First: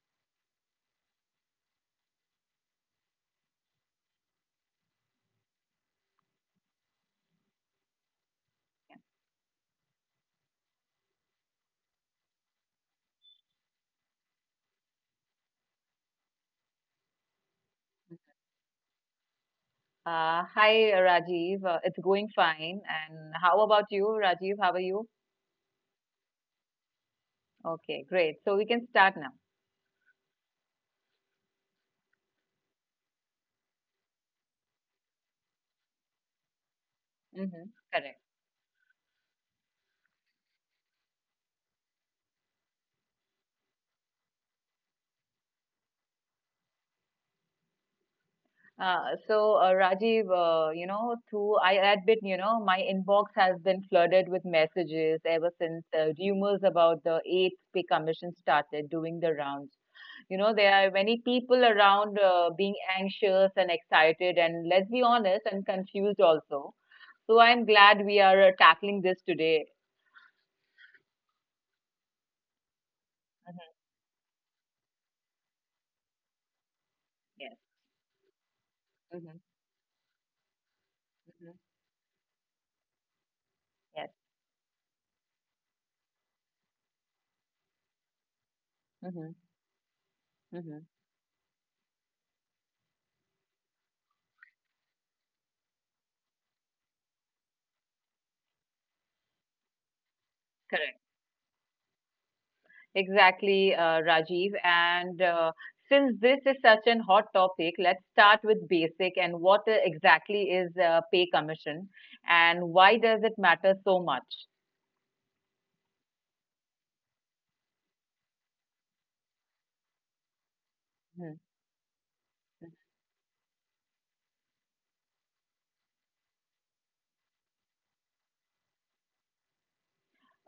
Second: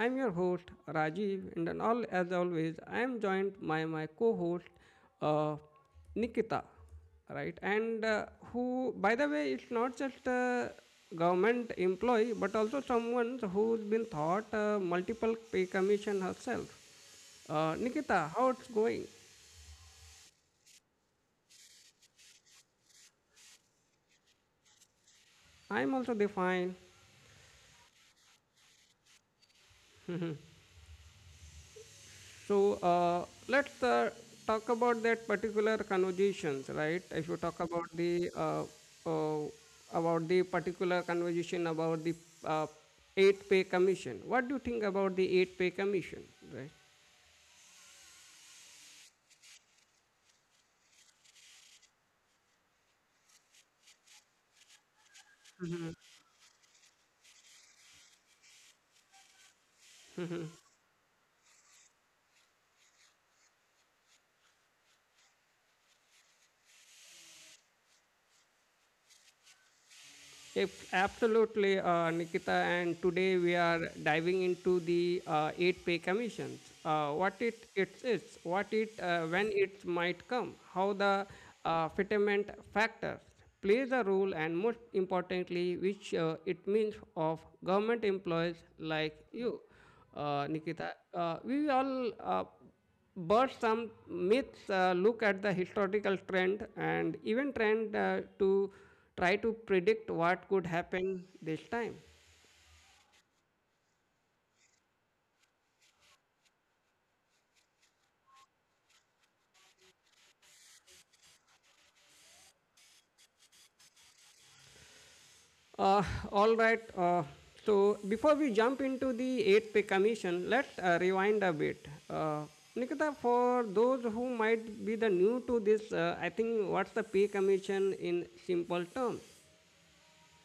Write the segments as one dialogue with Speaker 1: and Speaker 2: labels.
Speaker 1: I'm your host Rajiv, and then all as always, I am joined by my co-host uh, Nikita, right, and who by the way it's not just a government employee but also someone who's been thought multiple pay commission herself. Uh, nikita, how it's going?
Speaker 2: Hi, Rajiv. It's going fine. And how about you, Rajiv? How are you?
Speaker 1: I'm also defined.
Speaker 2: Okay, great. So we can start now.
Speaker 1: So let's talk about that particular conversations, right? If you talk
Speaker 2: Mm-hmm, correct.
Speaker 1: uh, uh, about the particular conversation about the uh, eight pay commission, what do you think about the eight pay commission, right?
Speaker 2: So, Rajiv, through, I admit, my inbox has been flooded with messages ever since rumors about the 8th Pay Commission started doing the rounds. You know, there are many people around being anxious and excited, and let's be honest, and confused also. So, I'm glad we are tackling this today.
Speaker 1: If absolutely, Nikita, and today we are diving into the eight pay commissions. What
Speaker 2: Yes.
Speaker 1: it is, what it
Speaker 2: Mhm,
Speaker 1: when it might come, how the
Speaker 2: mhm,
Speaker 1: fitment factors plays a
Speaker 2: yes.
Speaker 1: role, and most importantly, which it means of government employees like
Speaker 2: Mhm,
Speaker 1: you,
Speaker 2: mhm.
Speaker 1: Nikita. We all but some myths look at the historical trend and even trend to try to predict what could
Speaker 2: Correct.
Speaker 1: happen this time.
Speaker 2: Exactly, Rajiv. And since this is such an hot topic, let's start with basic and what exactly is pay commission and why does it matter so much?
Speaker 1: Uh, all right. So before we jump into the eighth pay commission, let's
Speaker 2: Mhm.
Speaker 1: rewind a bit. Nikita, for those who might be the new to this, I think what's the pay commission in simple terms?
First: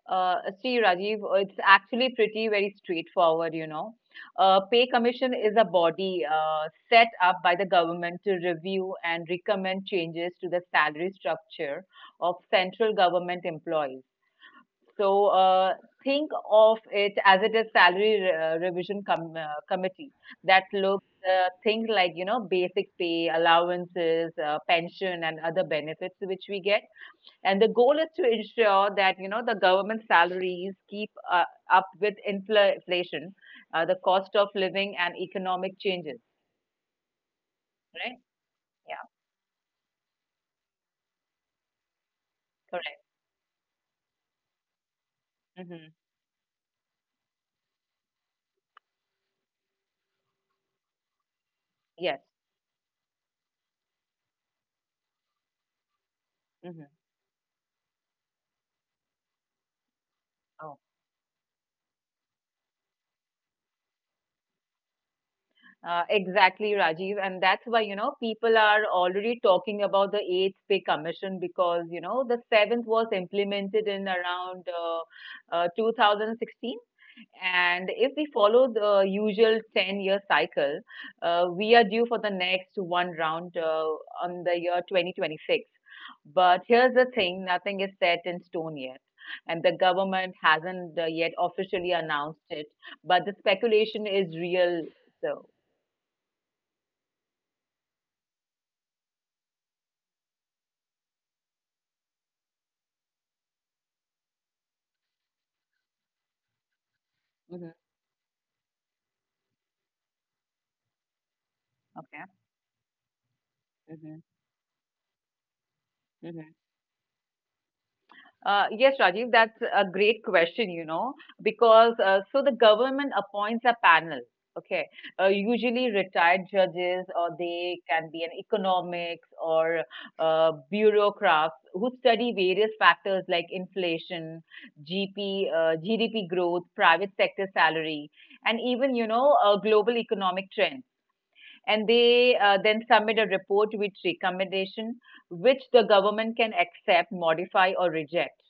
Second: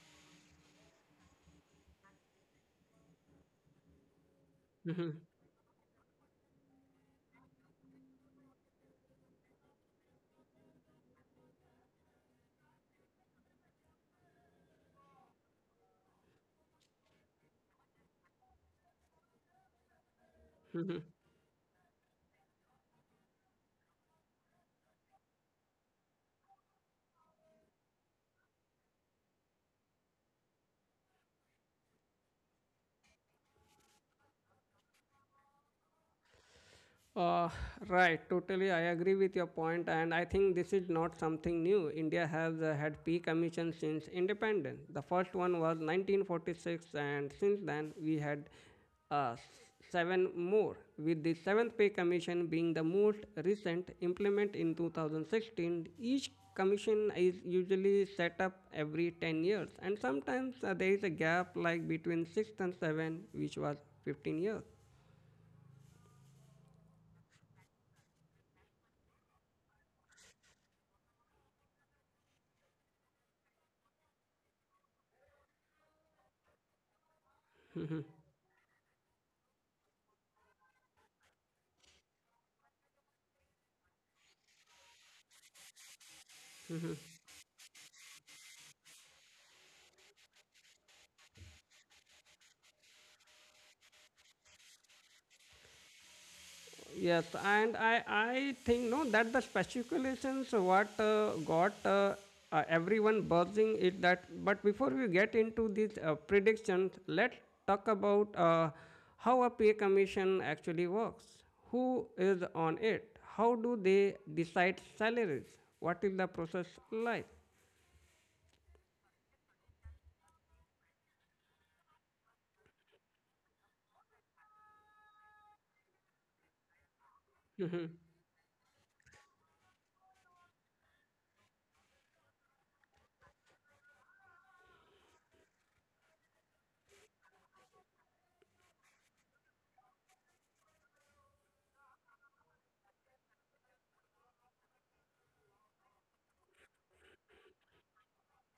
Speaker 2: See, Rajiv, it's actually pretty very straightforward. Pay commission is a body set up by the government to review and recommend changes to the salary structure of central government employees. So think of it as it is salary revision committee that looks things like basic pay, allowances, pension, and other benefits which we get. And the goal is to ensure that the government salaries keep up with inflation, the cost of living, and economic changes.
Speaker 1: Uh,
Speaker 2: Right?
Speaker 1: right, totally. I agree
Speaker 2: Yeah.
Speaker 1: with your point, and I think this is not something new. India has had
Speaker 2: Correct.
Speaker 1: peak emissions since independence. The first one was
Speaker 2: Hmm.
Speaker 1: 1946, and since then we had uh, s- seven more, with the seventh pay commission
Speaker 2: Yes.
Speaker 1: being the most recent implement in 2016. Each
Speaker 2: Hmm.
Speaker 1: commission is usually set up every 10 years, and sometimes there is a gap like between 6 and 7, which was 15 years.
Speaker 2: Exactly, Rajiv. And that's why, people are already talking about the eighth pay commission because, the seventh was implemented in around 2016. And if we follow the usual 10-year cycle, we are due for the next one round on the year 2026. But here's the thing, nothing is set in stone yet. And the government hasn't yet officially announced it, but the speculation is real. So,
Speaker 1: Yes, and I think no that the speculations what got everyone buzzing is that. But before we get into these predictions, let's talk
Speaker 2: mm-hmm.
Speaker 1: about how a pay commission actually works. Who is
Speaker 2: Okay.
Speaker 1: on it? How do they
Speaker 2: Mhm.
Speaker 1: decide salaries? What is the process
Speaker 2: Mhm.
Speaker 1: like?
Speaker 2: Yes, Rajiv, that's a great question, because so the government appoints a panel, okay, usually retired judges, or they can be an economics or bureaucrats who study various factors like inflation, GP, GDP growth, private sector salary, and even, global economic trends. And they then submit a report with recommendation which the government can accept, modify, or reject.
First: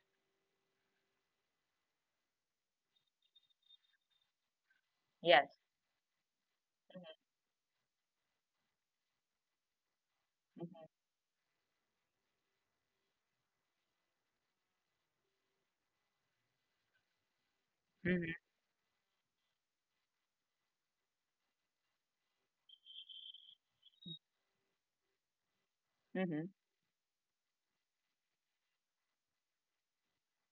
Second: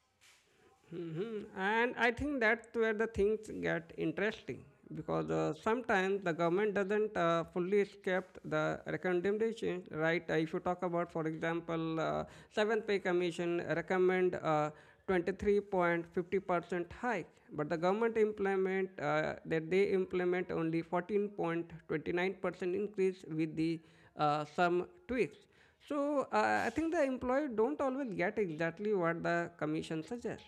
Speaker 1: Mhm. And I think that's where the things get interesting because
Speaker 2: Yes.
Speaker 1: sometimes the government doesn't fully accept the recommendation, right? If you talk about, for example, seventh pay commission recommend 23.50% hike, but the government
Speaker 2: Mhm,
Speaker 1: implement that they implement only 14.29% increase with the some tweaks. So
Speaker 2: mhm.
Speaker 1: I think the employer don't always get exactly what the commission suggests.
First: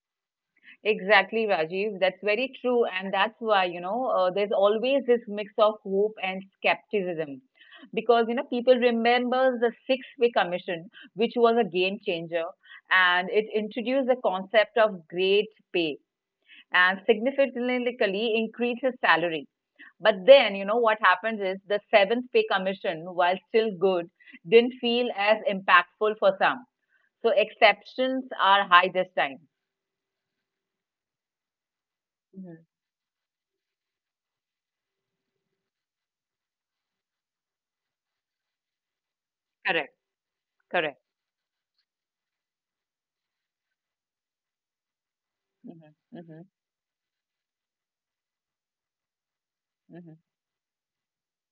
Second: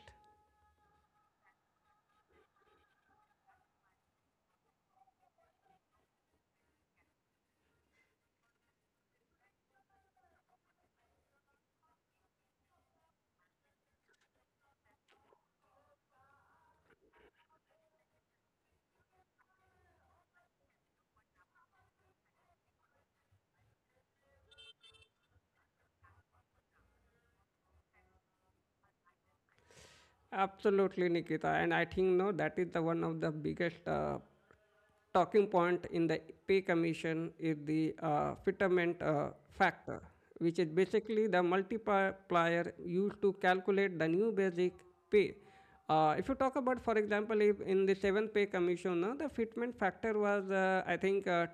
Speaker 2: Exactly, Rajiv. That's very true. And that's why, there's always this mix of hope and skepticism. Because, people remember the six-way commission, which was a game changer, and it introduced the concept of great pay and significantly increases salary. But then, what happens is the seventh pay commission, while still good, didn't feel as impactful for some. So exceptions are high this time.
Speaker 1: Absolutely, Nikita, and I think no, that
Speaker 2: Mhm.
Speaker 1: is the one of the biggest talking point in the pay commission is the fitment
Speaker 2: Correct,
Speaker 1: factor, which is
Speaker 2: correct.
Speaker 1: basically the multiplier used to calculate the new basic pay.
Speaker 2: Hmm.
Speaker 1: If you
Speaker 2: Hmm.
Speaker 1: talk about, for example, if in the seventh pay commission, no, the fitment
Speaker 2: Hmm.
Speaker 1: factor was, I think,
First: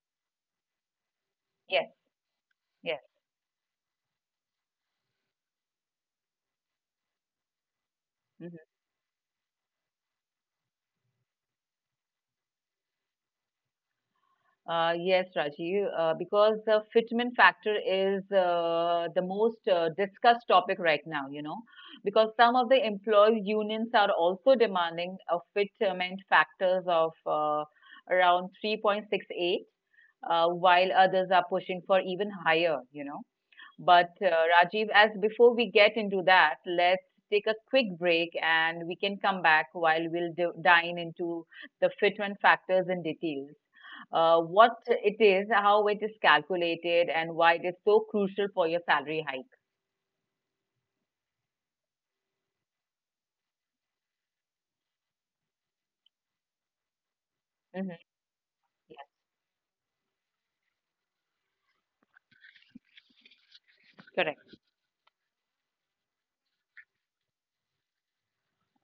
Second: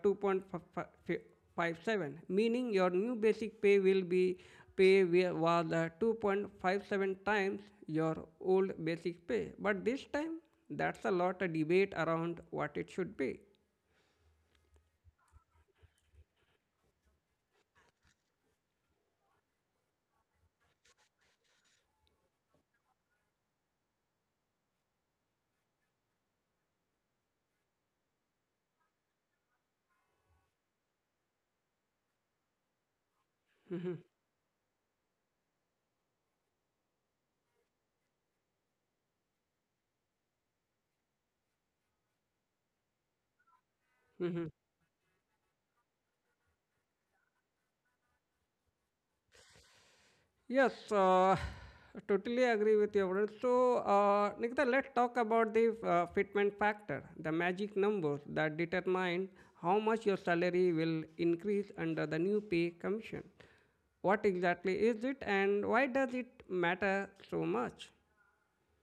Speaker 2: Yes,
Speaker 1: 2.57, meaning your
Speaker 2: yes.
Speaker 1: new basic pay will be pay was 2.57 times your
Speaker 2: Mm-hmm.
Speaker 1: old basic pay. But this time, that's a lot of debate around what it should be.
Speaker 2: Yes, Rajiv, because the fitment factor is the most discussed topic right now, because some of the employee unions are also demanding a fitment factors of around 3.68, while others are pushing for even higher. But Rajiv, as before we get into that, let's take a quick break and we can come back while we'll dine into the fitment factors in details what it is, how it is calculated, and why it is so crucial for your salary hike.
Speaker 1: Yes, totally agree with you. Avadil. So, Nikita, let's talk about the fitment factor, the magic
Speaker 2: Hmm.
Speaker 1: numbers that
Speaker 2: Yes,
Speaker 1: determine how much your salary will increase under the new pay commission. What
Speaker 2: correct.
Speaker 1: exactly is it, and why does it matter so much?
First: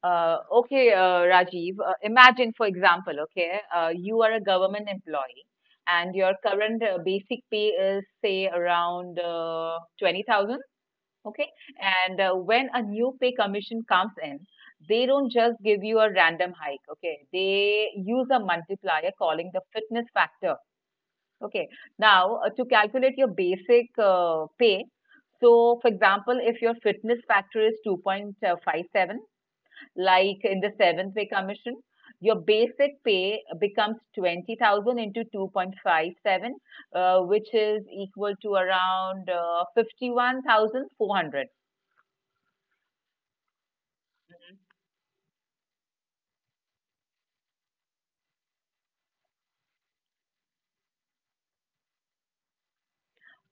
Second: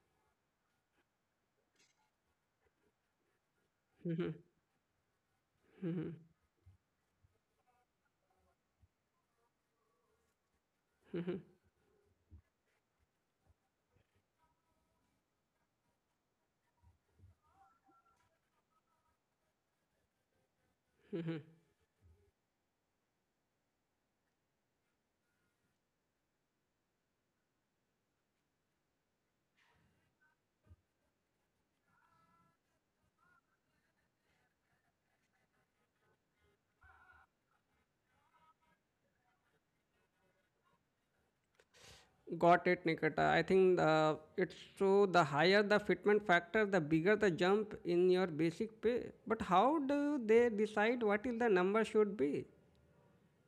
Speaker 2: Okay, Rajiv, imagine, for example, okay, you are
Speaker 1: Mhm.
Speaker 2: a government employee and your current basic pay is, say, around 20,000, okay? And when a new pay commission comes in, they don't just give you a random hike, okay? They use a multiplier calling the fitness factor. Okay. Now, to calculate your basic pay, so for example, if your fitness factor is 2.57, like in the seventh pay commission, your basic pay becomes 20,000 into 2.57, which is equal to around 51,400.
Speaker 1: Got it, Nikita. I think it's so the higher the fitment factor, the bigger the jump in your basic pay. But how do they decide what is the number should be?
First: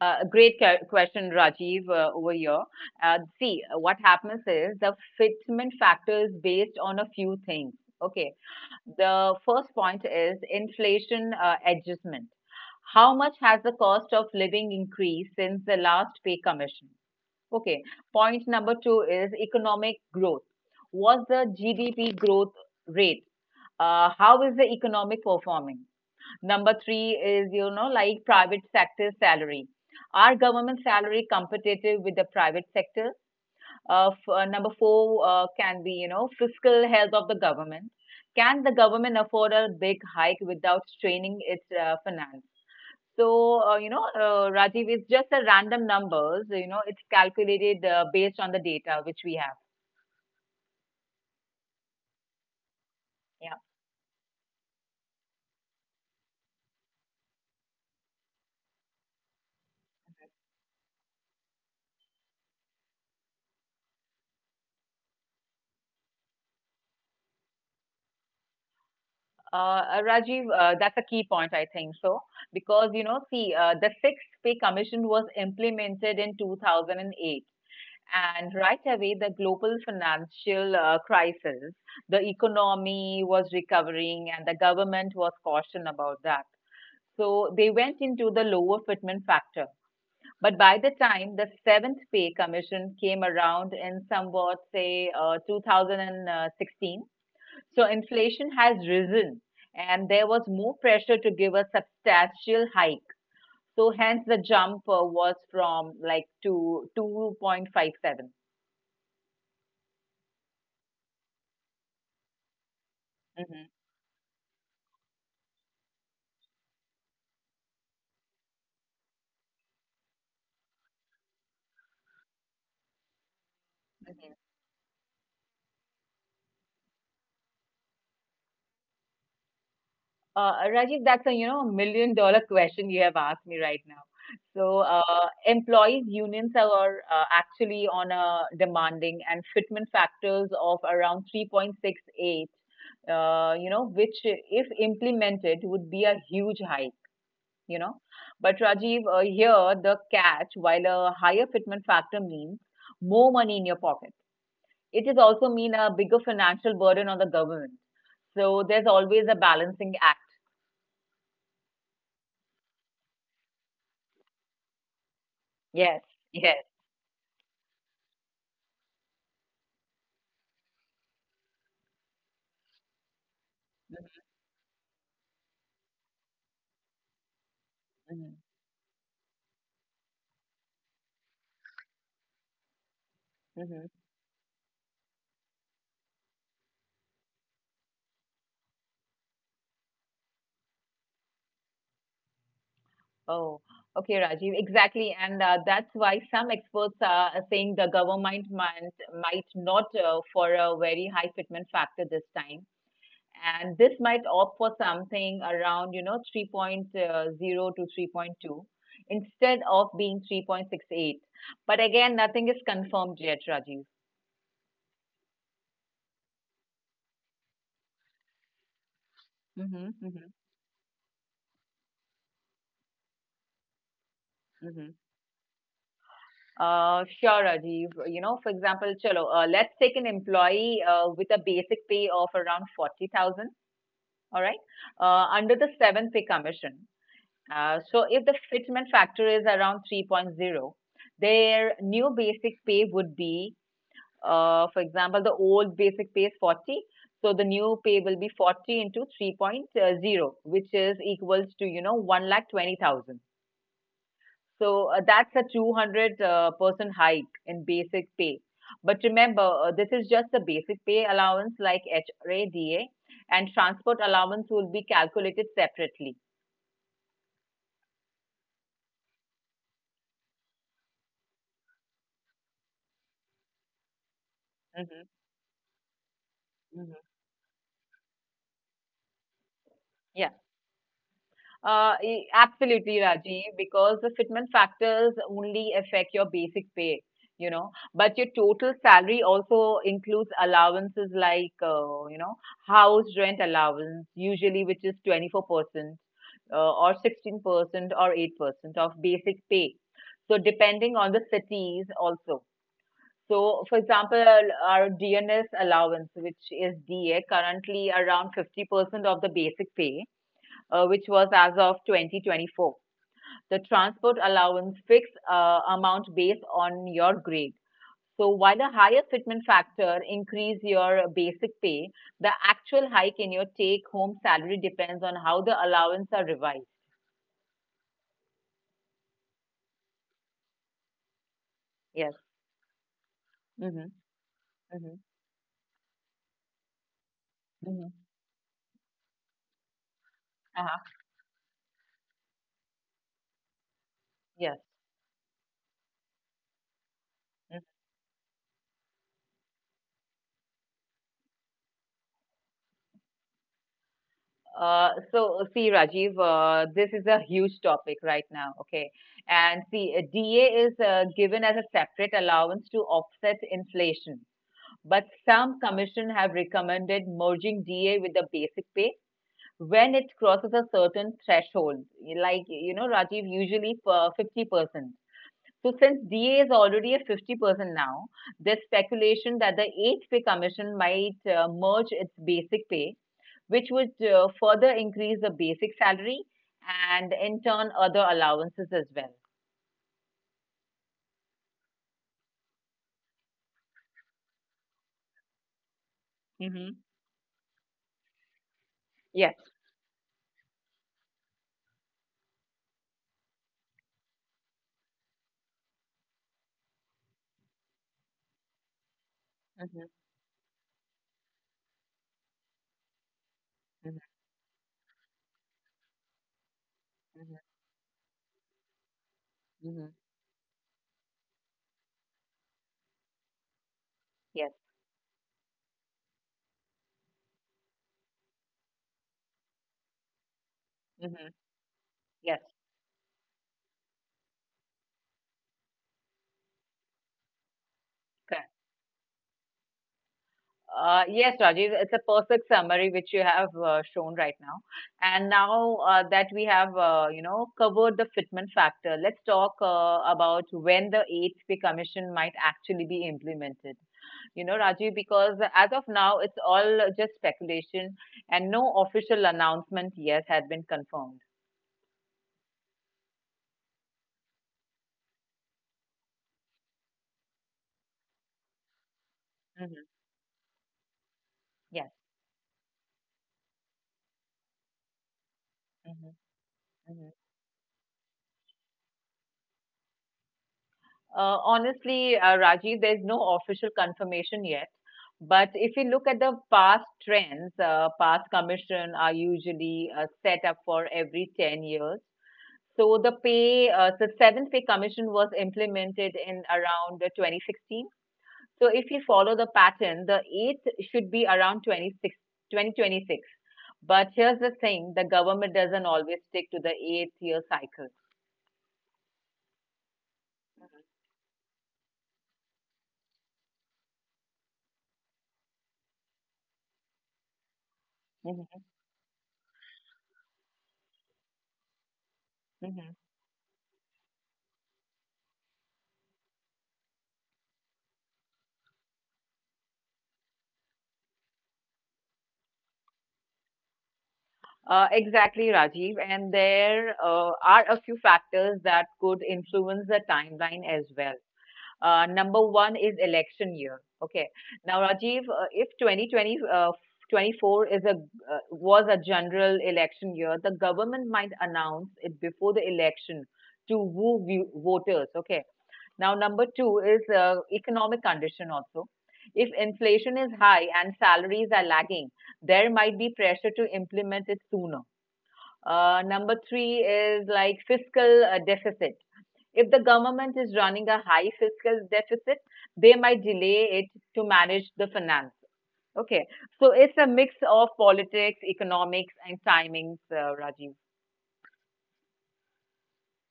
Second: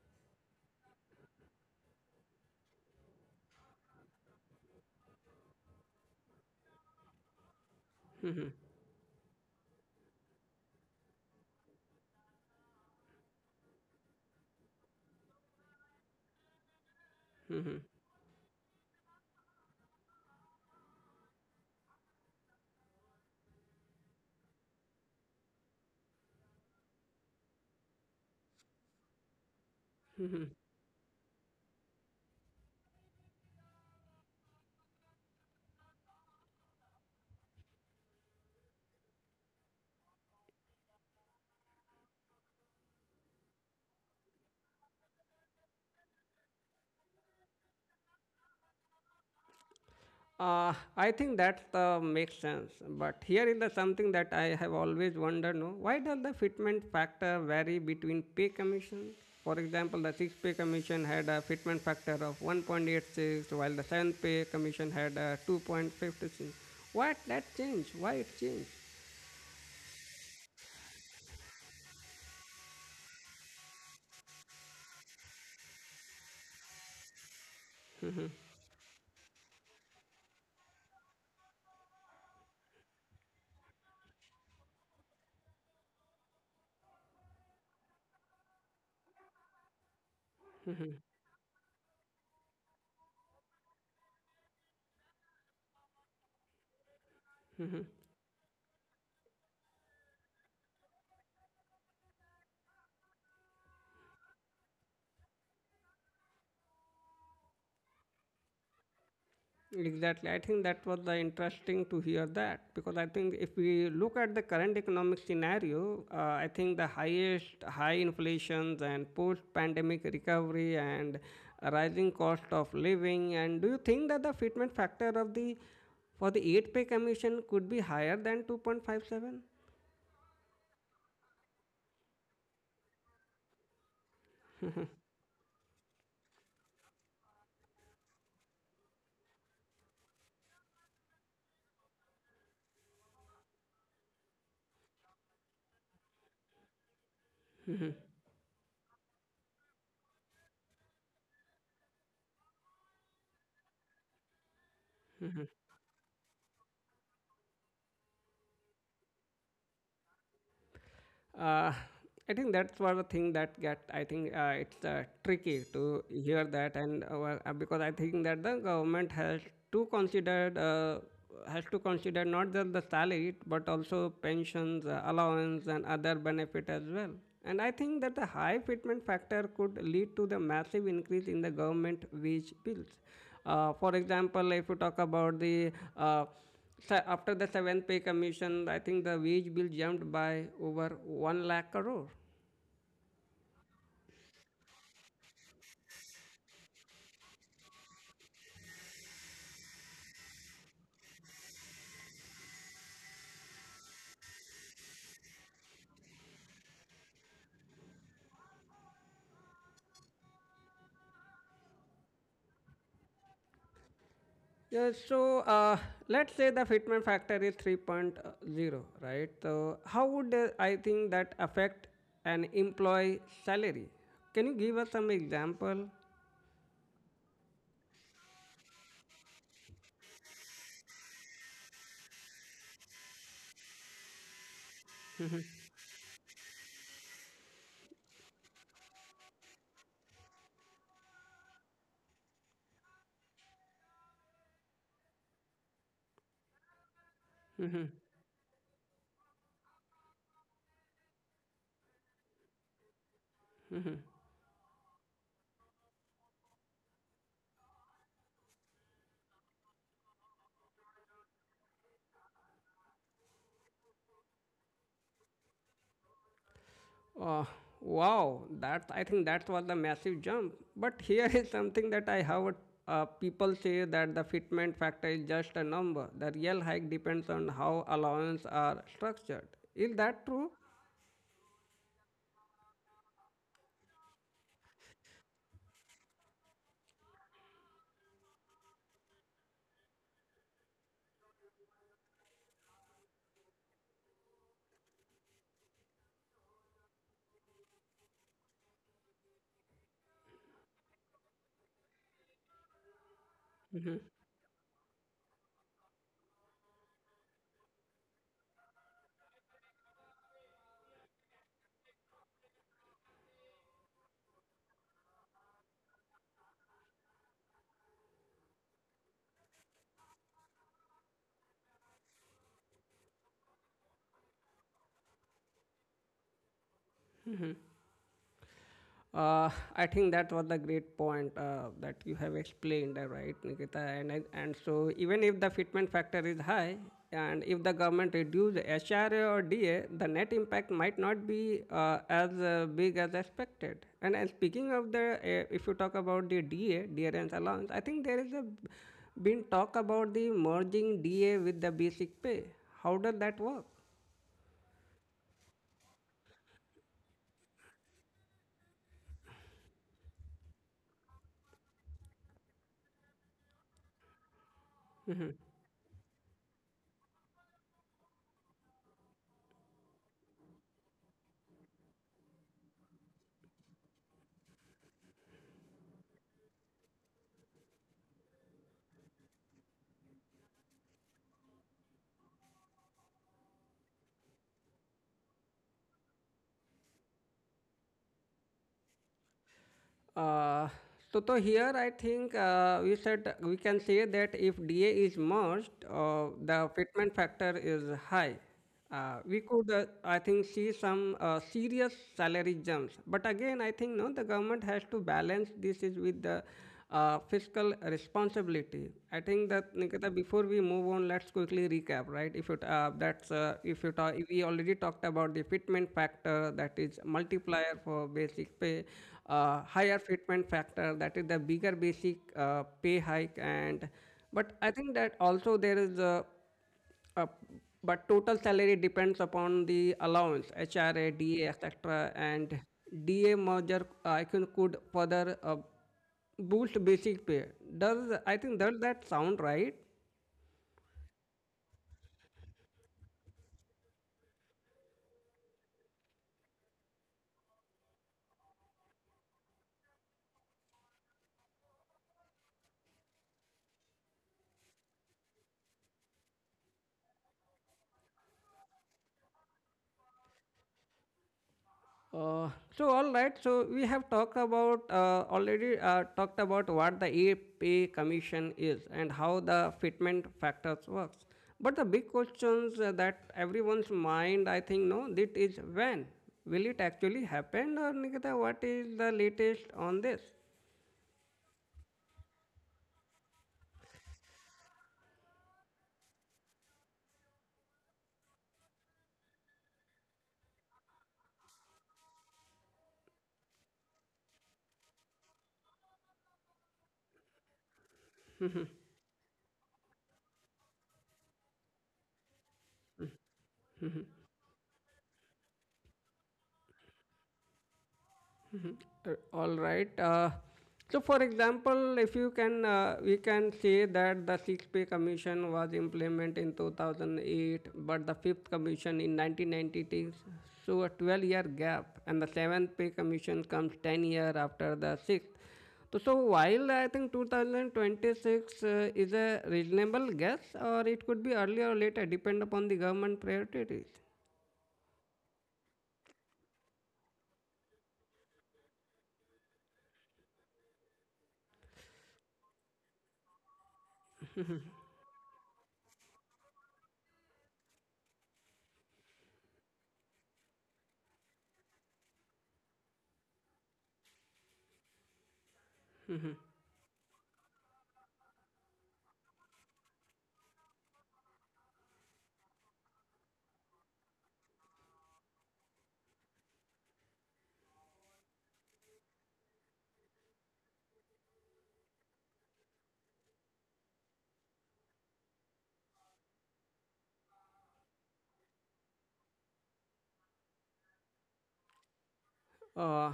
Speaker 2: A great question, Rajiv, over here. See, what happens is the fitment factor is based on a few things. Okay. The first point is inflation adjustment. How much has the cost of living increased since the last pay commission? Okay. Point number two is economic growth. What's the GDP growth rate? How is the economic performing? Number three is, like private sector salary. Are government salary competitive with the private sector? Number four can be, fiscal health of the government. Can the government afford a big hike without straining its finance? So, Rajiv, it's just a random numbers. It's calculated based on the data which we have.
Speaker 1: I think that makes sense. But here is
Speaker 2: Yeah,
Speaker 1: the something that I have always wondered, no? Why does the fitment factor vary between pay commission? For example, the sixth pay commission had a fitment factor of 1.86, while the seventh pay commission had a 2.56. What that change? Why it changed?
Speaker 2: Rajiv, that's a key point, I think so, because see, the sixth pay commission was implemented in 2008. And right away, the global financial crisis, the economy was recovering, and the government was cautioned about that. So they went into the lower fitment factor. But by the time the seventh pay commission came around in somewhat, say, 2016, so inflation has risen and there was more pressure to give a substantial hike. So hence the jump was from like to 2.57.
Speaker 1: Exactly. I think that was the interesting to hear that because I think
Speaker 2: Mhm.
Speaker 1: if we look at the current economic scenario, I think the highest high inflations and post-pandemic recovery and rising cost of living. And do you think that the fitment factor of the for the eight pay commission could be higher than 2.57?
Speaker 2: Rajiv, that's a million dollar question you have asked me right now. So employees unions are actually on a demanding and fitment factors of around 3.68, which if implemented would be a huge hike, you know. But Rajiv, here the catch, while a higher fitment factor means more money in your pocket, it is also mean a bigger financial burden on the government. So there's always a balancing act.
Speaker 1: Uh, I think that's one of the thing that get. I think it's tricky
Speaker 2: Yes.
Speaker 1: to hear
Speaker 2: Yes.
Speaker 1: that, and well, because I think that the government has to consider not just the salary but also pensions, allowance, and other benefit as well. And I think that the
Speaker 2: Mhm,
Speaker 1: high fitment factor could lead to the massive increase in the government wage bills.
Speaker 2: mhm.
Speaker 1: For example, if you talk about the so after the seventh pay commission, I think the wage bill jumped by over 1 lakh crore.
Speaker 2: Oh, okay, Rajiv. Exactly. And that's why some experts are saying the government might not for a very high fitment factor this time. And this might opt for something around, three point zero to 3.2 instead of being 3.68. But again, nothing is confirmed yet, Rajiv.
Speaker 1: Yeah, so let's say the fitment factor is 3.0 zero, right? So
Speaker 2: Mm-hmm,
Speaker 1: how
Speaker 2: mm-hmm,
Speaker 1: would I think that affect an employee salary? Can you give us
Speaker 2: mm-hmm.
Speaker 1: some example?
Speaker 2: Sure, Rajiv. For example, chalo, let's take an employee with a basic pay of around 40,000, all right, under the 7th pay commission. So if the fitment factor is around three point zero, their new basic pay would be, for example, the old basic pay is 40, so the new pay will be 40 into three point zero, which is equals to, 1,20,000. So that's a 200 percent hike in basic pay. But remember, this is just the basic pay allowance like HRA, and transport allowance will be calculated separately.
Speaker 1: Uh, wow, that I think that was the massive jump. But here is something that I have people say that the fitment factor
Speaker 2: Mhm,
Speaker 1: is just a number. The real hike
Speaker 2: mhm.
Speaker 1: depends on how allowance are structured. Is that
Speaker 2: Yeah,
Speaker 1: true?
Speaker 2: absolutely, Rajiv, because the fitment factors only affect your basic pay, you know, but your total salary also includes allowances like, house rent allowance, usually, which is 24%, or 16% or 8% of basic pay. So depending on the cities also. So for example, our DNS allowance, which is DA, currently around 50% of the basic pay, which was as of 2024. The transport allowance fixed amount based on your grade. So while the higher fitment factor increase your basic pay, the actual hike in your take home salary depends on how the allowance are revised.
Speaker 1: Uh, I think that was the great point that you
Speaker 2: Yes.
Speaker 1: have explained, right, Nikita?
Speaker 2: Mhm.
Speaker 1: And so
Speaker 2: Mhm.
Speaker 1: even if the fitment factor is high, and if the
Speaker 2: Mhm.
Speaker 1: government reduce HRA or DA, the net impact
Speaker 2: Uh-huh.
Speaker 1: might not be as big as expected. And
Speaker 2: Yes.
Speaker 1: speaking of the, if you talk about the DA, dearance
Speaker 2: Mm.
Speaker 1: allowance, I think there is a been talk about the merging DA with the basic pay. How does that work?
Speaker 2: See, Rajiv, this is a huge topic right now. Okay, and see, DA is given as a separate allowance to offset inflation, but some commission have recommended merging DA with the basic pay when it crosses a certain threshold, like Rajiv, usually for 50%. So since DA is already at 50% now, there's speculation that the 8th pay commission might merge its basic pay which would further increase the basic salary and in turn other allowances as well.
Speaker 1: Uh, so here I think we said we can say that if DA is merged, the
Speaker 2: Mm-hmm.
Speaker 1: fitment factor is high. We
Speaker 2: Yes.
Speaker 1: could, I think, see some serious salary jumps. But again, I think no, the government has to balance this is with the fiscal responsibility. I think that
Speaker 2: Mm-hmm.
Speaker 1: Nikita, before we move on, let's quickly recap, right? If it that's if you ta- we already talked about the fitment factor, that is
Speaker 2: Mm-hmm.
Speaker 1: multiplier for basic pay,
Speaker 2: Mm-hmm.
Speaker 1: higher fitment factor, that is the bigger basic pay hike, and
Speaker 2: Yes.
Speaker 1: but I think that also there is a uh, but total salary depends upon the allowance, HRA,
Speaker 2: Mm-hmm.
Speaker 1: DA, etc.
Speaker 2: Yes.
Speaker 1: And DA merger, I can could further boost basic pay. Does I
Speaker 2: Correct.
Speaker 1: think does that sound right?
Speaker 2: Yes, Rajiv, it's a perfect summary which you have shown right now. And now that we have, covered the fitment factor, let's talk about when the 8th pay commission might actually be implemented. Rajiv, because as of now, it's all just speculation and no official announcement yet had been confirmed.
Speaker 1: uh, so all right, so we have talked about already talked about what the a pay commission is and how the
Speaker 2: Hmm.
Speaker 1: fitment factors works, but the
Speaker 2: Yes.
Speaker 1: big questions that everyone's mind, I think no that is when
Speaker 2: Hmm.
Speaker 1: will it actually happen? Or Nikita, what is the latest on this?
Speaker 2: Honestly, Rajiv, there's no official confirmation yet. But if you look at the past trends, past commission are usually set up for every 10 years. So the seventh pay commission was implemented in around 2016. So if you follow the pattern, the eighth should be around 26, 2026, 2026. But here's the thing, the government doesn't always stick to the eighth year cycle.
Speaker 1: All right. So, for example, if you can, we can say that the Sixth Pay Commission was implemented in 2008, but the Fifth
Speaker 2: Mhm,
Speaker 1: Commission in 1993. So, a 12-year gap, and the Seventh Pay
Speaker 2: mhm.
Speaker 1: Commission comes 10 years after the Sixth. So, so while I think 2026 is a reasonable guess, or it could be earlier or later, depend upon the government priorities.
Speaker 2: Exactly, Rajiv. And there are a few factors that could influence the timeline as well. Number one is election year. Okay. Now, Rajiv, if 24 is a was a general election year, the government might announce it before the election to woo voters. Okay. Now, number two is economic condition also. If inflation is high and salaries are lagging, there might be pressure to implement it sooner. Number three is like fiscal deficit. If the government is running a high fiscal deficit, they might delay it to manage the finance. Okay, so it's a mix of politics, economics, and timings, Rajiv.
Speaker 1: Uh,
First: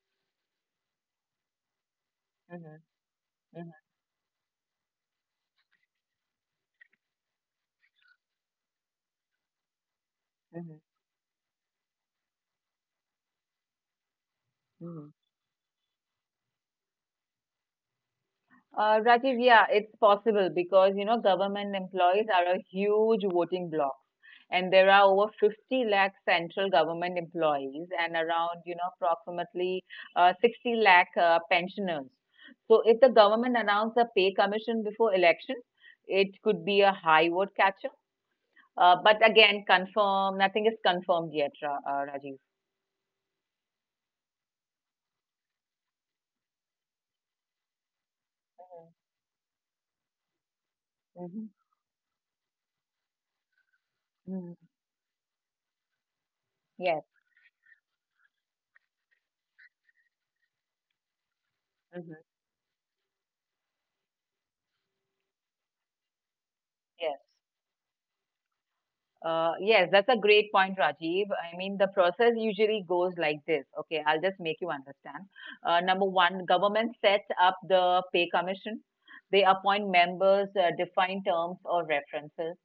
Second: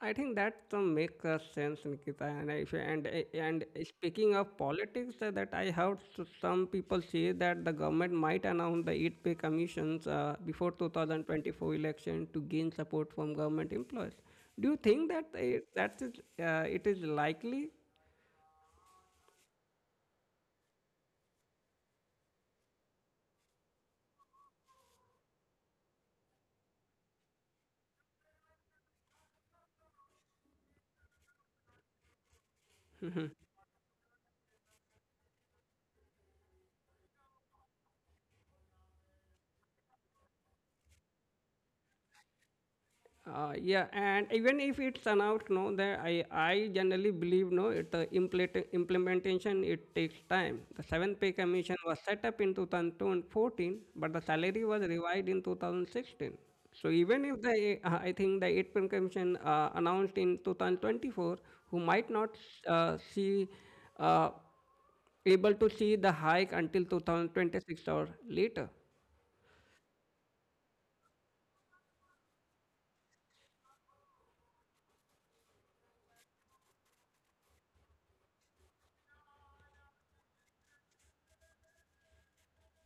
Speaker 1: I think that makes sense, Nikita. And if,
Speaker 2: Hmm.
Speaker 1: and speaking of politics, that I heard some people say that the government might announce the eight pay commissions before
Speaker 2: Hmm.
Speaker 1: 2024 election to gain support from government employees. Do you think
Speaker 2: Hmm.
Speaker 1: that that is it is likely?
Speaker 2: Rajiv, yeah, it's possible because government employees are a huge voting bloc, and there are over 50 lakh central government employees and around approximately 60 lakh pensioners. So if the government announced a pay commission before election, it could be a high vote catcher. But again, confirm nothing is confirmed yet, Ra Rajiv.
Speaker 1: Yeah, and even if it's announced, no, that I generally believe, no, it implementation it takes time. The seventh pay
Speaker 2: Mm-hmm.
Speaker 1: commission was set up in 2014, but the salary was revised in 2016. So
Speaker 2: Yes.
Speaker 1: even if the I think the eighth pay commission announced in 2024, who might not
Speaker 2: Hmm.
Speaker 1: see uh, able to see the hike until
Speaker 2: Yes.
Speaker 1: 2026 or later.
Speaker 2: Yes, that's a great point, Rajiv. I mean, the process usually goes like this. Okay, I'll just make you understand. Number one, government sets up the pay commission. They appoint members, define terms or references.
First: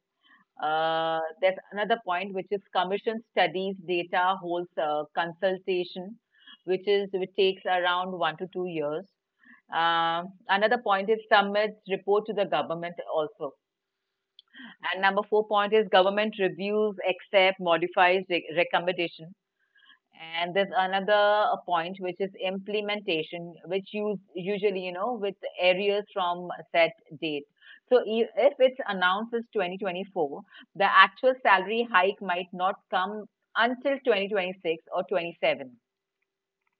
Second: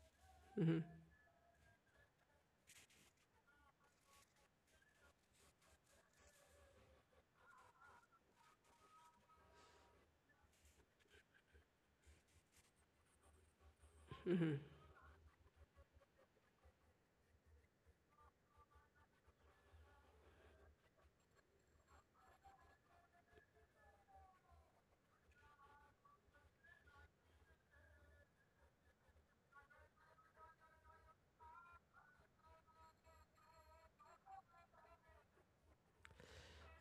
Speaker 2: There's another point, which is commission studies data, holds a consultation, which takes around 1 to 2 years. Another point is submits report to the government also. And number four point is government reviews, accept, modifies recommendation. And there's another point which is implementation, which use usually with areas from set date. So if it's announced as 2024, the actual salary hike might not come until 2026 or 27.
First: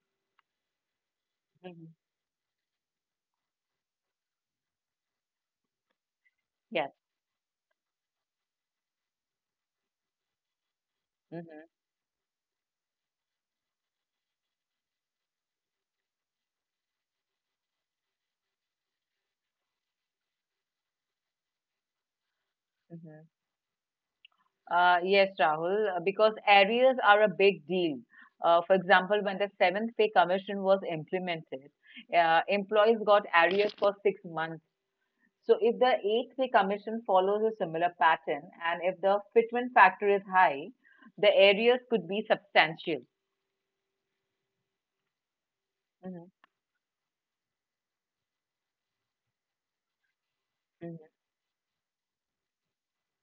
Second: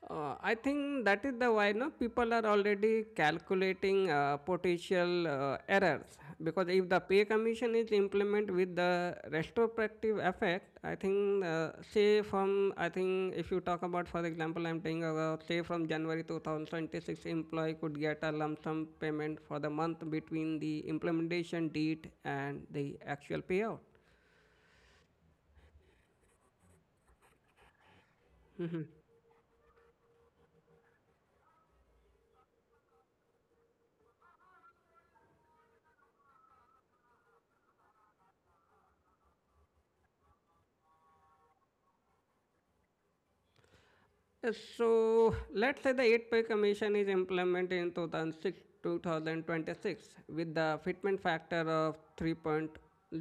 Speaker 1: I think that is the why no
Speaker 2: Mhm.
Speaker 1: people are already calculating potential errors because if
Speaker 2: Yes.
Speaker 1: the pay commission is implemented with the retrospective effect, I think
Speaker 2: Hmm.
Speaker 1: if you talk about for example, I'm taking say from January 2026, employee could get a lump sum payment for the month between the implementation date and the
Speaker 2: Hmm.
Speaker 1: actual payout.
Speaker 2: Yes, Rahul, because arrears are a big deal. For example, when the seventh pay commission was implemented, employees got arrears for 6 months. So, if the eighth pay commission follows a similar pattern and if the fitment factor is high, the arrears could be substantial.
Speaker 1: Yes, so let's say the
Speaker 2: Mhm.
Speaker 1: 8-pay commission is implemented in 2006 2026 with the
Speaker 2: Mhm.
Speaker 1: fitment factor of three point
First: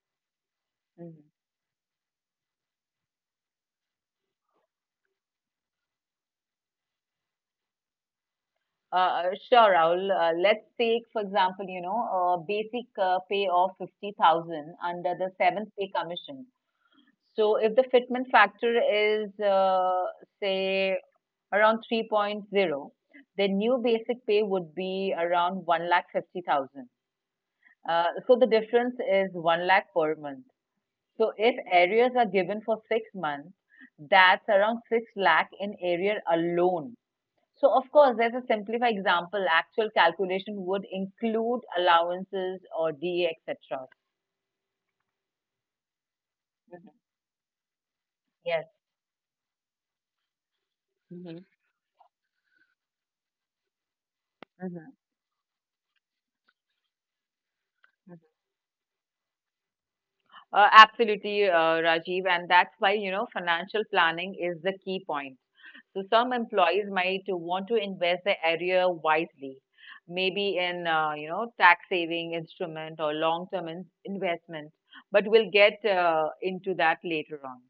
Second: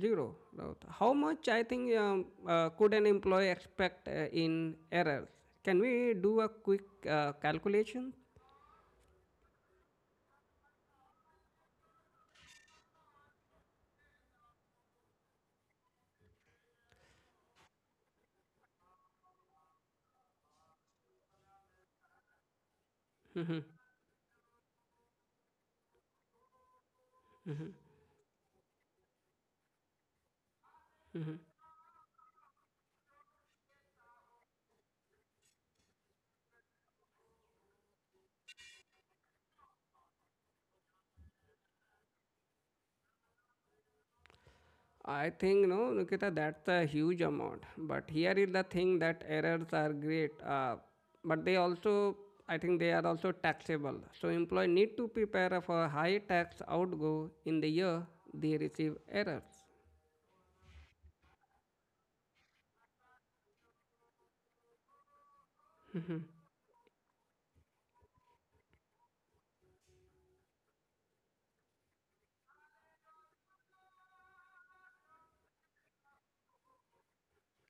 Speaker 1: zero. So how
Speaker 2: Mhm.
Speaker 1: much I think could an employee expect in errors? Can we do a quick calculation?
Speaker 2: Sure, Rahul. Let's take, for example, a basic pay of 50,000 under the seventh pay commission. So if the fitment factor is, say, around three point zero, then new basic pay would be around one lakh 50,000. So the difference is 1 lakh per month. So if arrears are given for 6 months, that's around 6 lakh in arrear alone. So of course, there's a simplified example. Actual calculation would include allowances or DA, etc.
Speaker 1: I think no, Nikita, that's a
Speaker 2: Mhm.
Speaker 1: huge amount. But here is the
Speaker 2: Yes.
Speaker 1: thing that errors are great, but they also, I think they are also taxable. So employee
Speaker 2: Hmm.
Speaker 1: need to prepare for high tax outgo in the year they receive errors.
Speaker 2: Absolutely, Rajiv, and that's why financial planning is the key point. So some employees might want to invest their area wisely, maybe in tax saving instrument or long term investment, but we'll get into that later on.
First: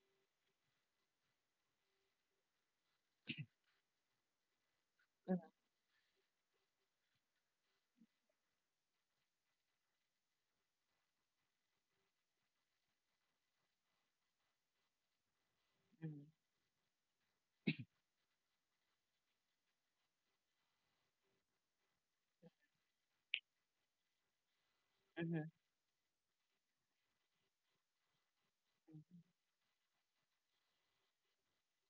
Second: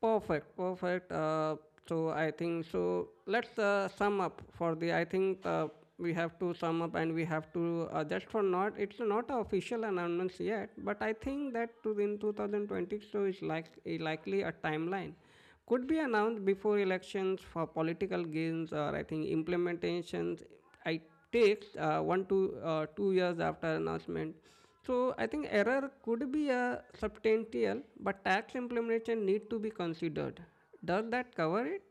Speaker 1: Perfect, perfect. So I think so. Let's sum up for the. I think we have to sum up and we have to just for not. It's not a official announcements yet, but I think that to in 2020, so is like a likely a timeline could be
Speaker 2: Mhm.
Speaker 1: announced before elections for political gains or I think implementations. I takes one to 2 years after announcement. So I
Speaker 2: Mhm.
Speaker 1: think
Speaker 2: Mhm.
Speaker 1: error could be a substantial, but tax implementation need to be considered. Does that cover it?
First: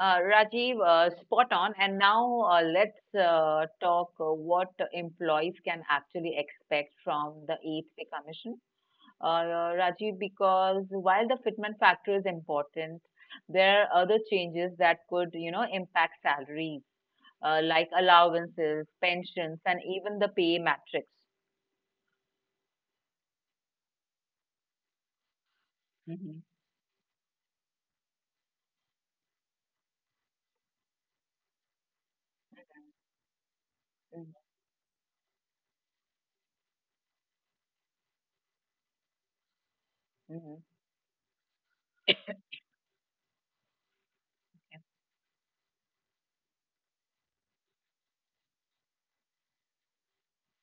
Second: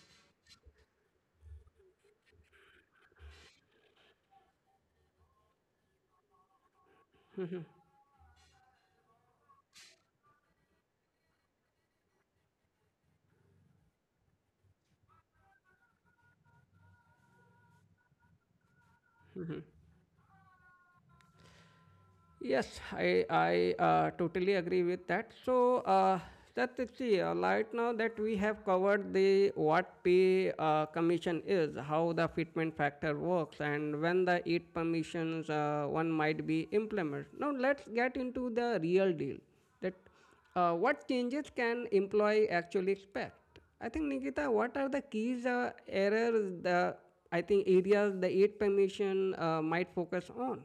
Speaker 2: Rajiv, spot on. And now let's talk what employees can actually expect from the APC Commission. Rajiv, because while the fitment factor is important, there are other changes that could, impact salaries, like allowances, pensions, and even the pay matrix.
Speaker 1: Yes, I totally agree with that. So
Speaker 2: Hmm.
Speaker 1: that is see right now that we have covered the what pay commission is, how the fitment factor works, and when
Speaker 2: Mhm.
Speaker 1: the eight permissions one might be implemented. Now let's get into the real deal. That
Speaker 2: Mhm.
Speaker 1: what changes can employee actually expect? I think Nikita, what are the keys errors the I think areas the eight permission might focus on?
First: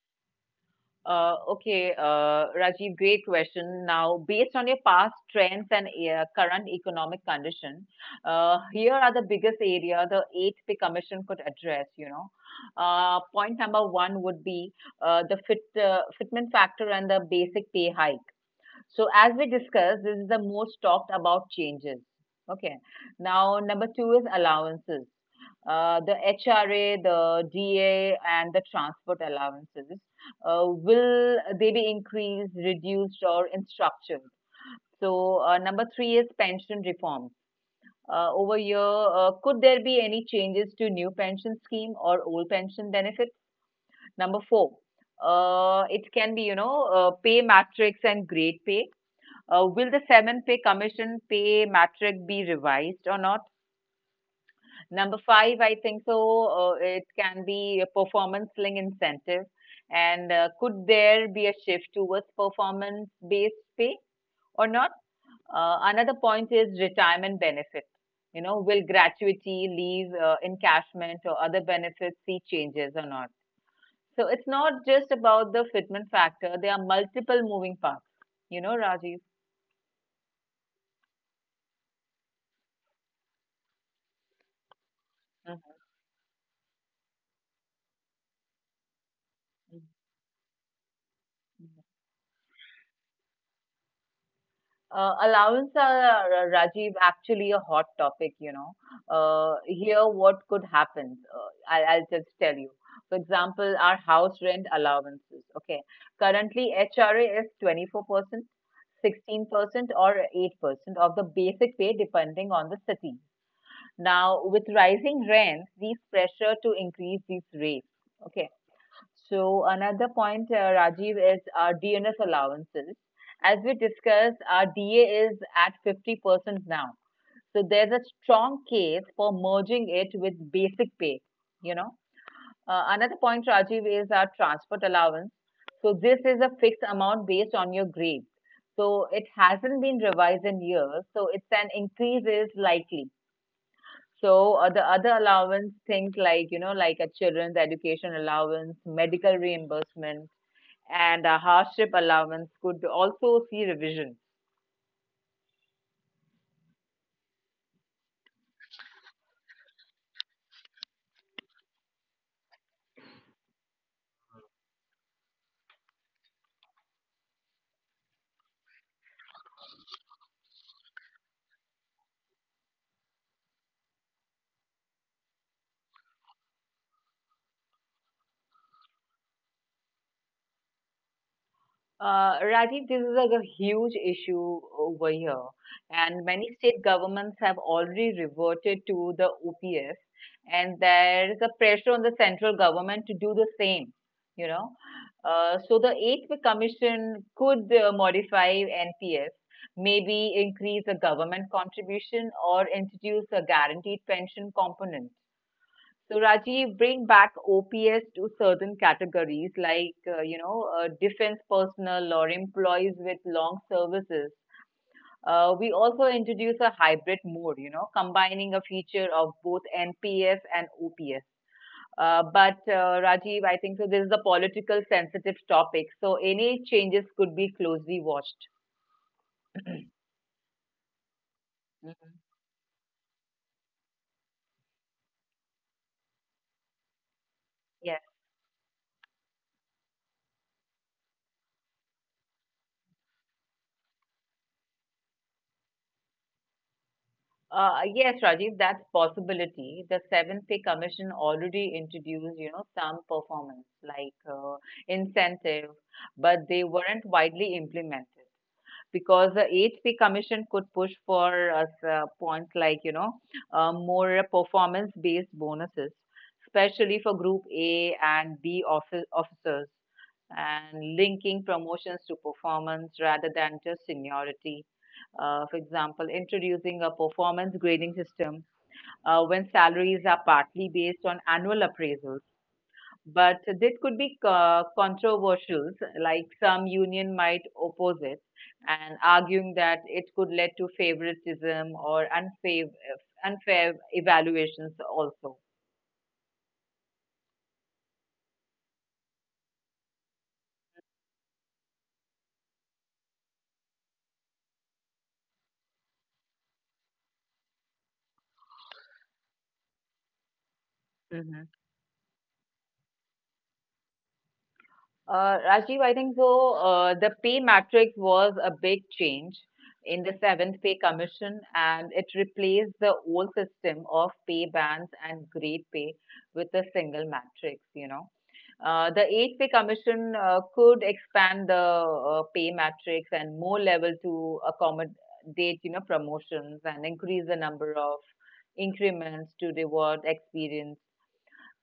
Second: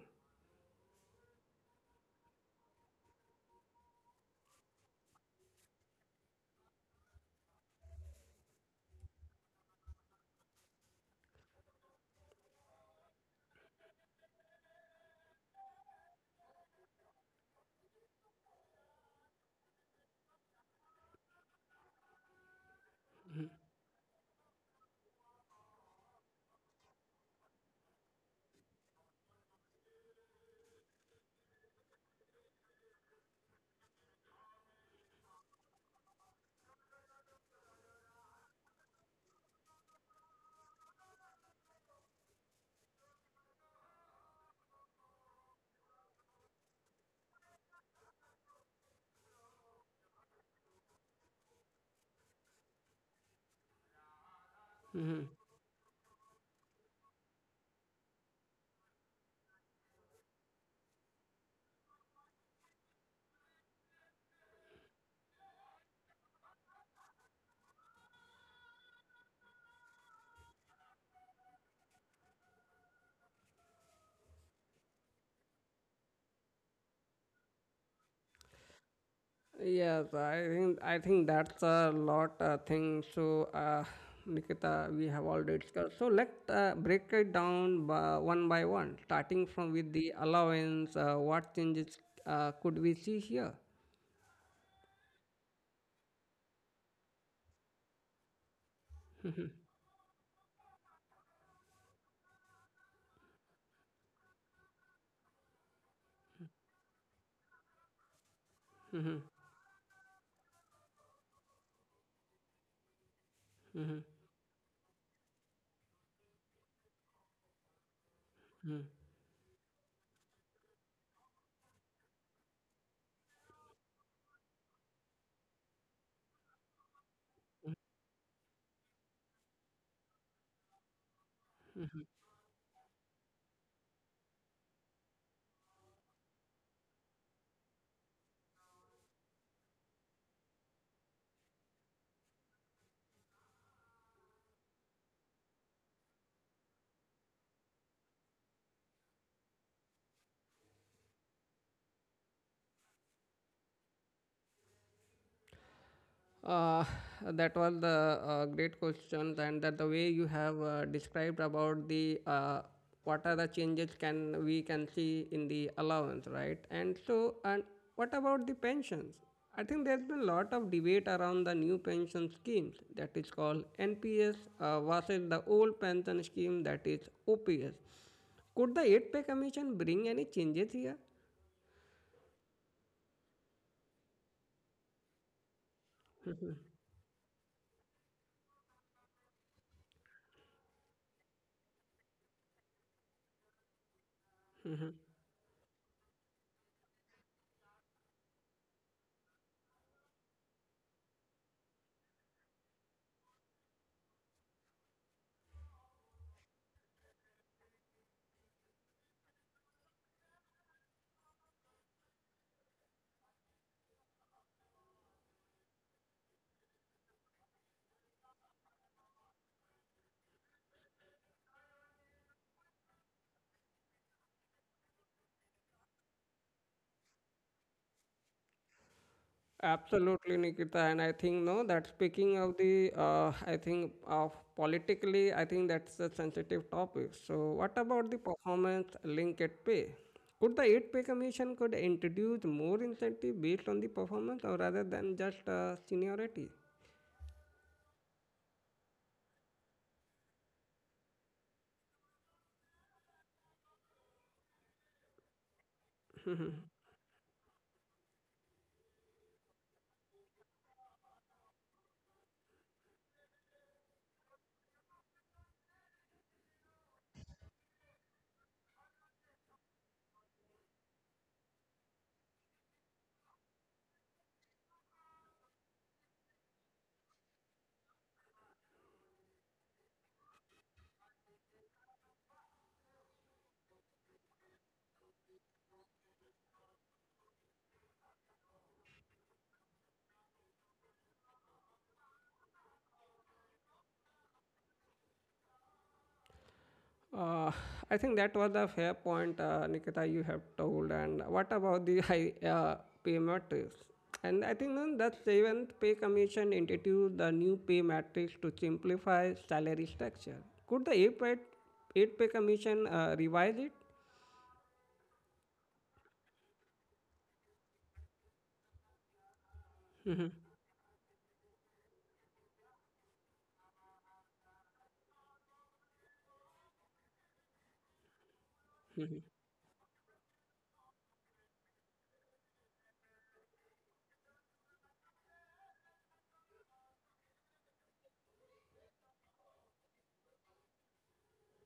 Speaker 2: Okay, Rajiv, great question. Now, based on your past trends and current economic condition, here are the biggest area the eighth pay commission could address. Point number one would be the fitment factor and the basic pay hike. So, as we discussed, this is the most talked about changes. Okay. Now, number two is allowances the HRA, the DA, and the transport allowances, will they be increased, reduced, or instructed? So, number three is pension reform. Over here, could there be any changes to new pension scheme or old pension benefit? Number four, it can be, pay matrix and grade pay. Will the seven pay commission pay matrix be revised or not? Number
Speaker 1: Mm-hmm.
Speaker 2: five, I think so, it can be a performance-linked incentive. And could there be a shift towards performance-based pay or not? Another point is retirement benefits. You know, will gratuity, leave, encashment, or other benefits see changes or not? So it's not just about the fitment factor. There are multiple moving parts. You know, Rajiv.
Speaker 1: Yes, I think that's a lot thing. So, Nikita, we have already discussed. So let's break it down by one, starting from
Speaker 2: Mhm.
Speaker 1: with the allowance. What changes could we see here?
Speaker 2: Allowance are, Rajiv, actually a hot topic. Here, what could happen? I'll just tell you. For example, our house rent allowances. Okay. Currently, HRA is 24%, 16%, or 8% of the basic pay, depending on the city. Now, with rising rents, these pressure to increase these rates. Okay? So another point, Rajiv, is our DNS allowances. As we discussed, our DA is at 50% now. So there's a strong case for merging it with basic pay, you know. Another point, Rajiv, is our transport allowance. So this is a fixed amount based on your grade. So it hasn't been revised in years. So it's an increase is likely. So the other allowance, things like a children's education allowance, medical reimbursement, and a hardship allowance could also see revision.
Speaker 1: Uh, that was the great questions, and that the way you have described about the what are the changes can we can see in the allowance, right? And so, and what about the pensions? I think there's been a lot of debate around the new pension schemes that is called NPS versus the old pension scheme that is OPS. Could the 8 pay commission bring any changes here?
Speaker 2: Rajiv, this is like a huge issue over here, and many state governments have already reverted to the OPS, and there is a pressure on the central government to do the same. You know, so the eighth commission could modify NPS, maybe increase the government contribution or introduce a guaranteed pension component. So Rajiv, bring back OPS to certain categories like, defense personnel or employees with long services. We also introduce a hybrid mode, combining a feature of both NPS and OPS. But Rajiv, I think so. This is a political sensitive topic, so any changes could be closely watched.
Speaker 1: Absolutely, Nikita. And I think, no, that
Speaker 2: Mhm.
Speaker 1: speaking of the, I think of politically, I think that's a sensitive topic. So, what
Speaker 2: Yeah.
Speaker 1: about the performance link at pay? Could the 8-pay commission could introduce more incentive based on the performance or rather than just seniority?
Speaker 2: Yes, Rajiv, that's possibility. The Seventh Pay Commission already introduced, some performance like incentive, but they weren't widely implemented because the HC Commission could push for us points like, more performance based bonuses, especially for Group A and B office officers, and linking promotions to performance rather than just seniority. For example, introducing a performance grading system when salaries are partly based on annual appraisals, but this could be controversial, like some union might oppose it and arguing that it could lead to favoritism or unfair evaluations also.
Speaker 1: Uh, I think that was the fair point, Nikita, you have told. And what about the high pay matrix? And I think then the seventh pay commission introduced the new pay matrix to simplify salary structure. Could the
Speaker 2: Mm-hmm.
Speaker 1: eight pay commission revise it?
Speaker 2: Rajiv, I think so. The pay matrix was a big change in the seventh pay commission, and it replaced the old system of pay bands and grade pay with a single matrix. You know, the eighth pay commission could expand the pay matrix and more level to accommodate promotions and increase the number of increments to reward experience.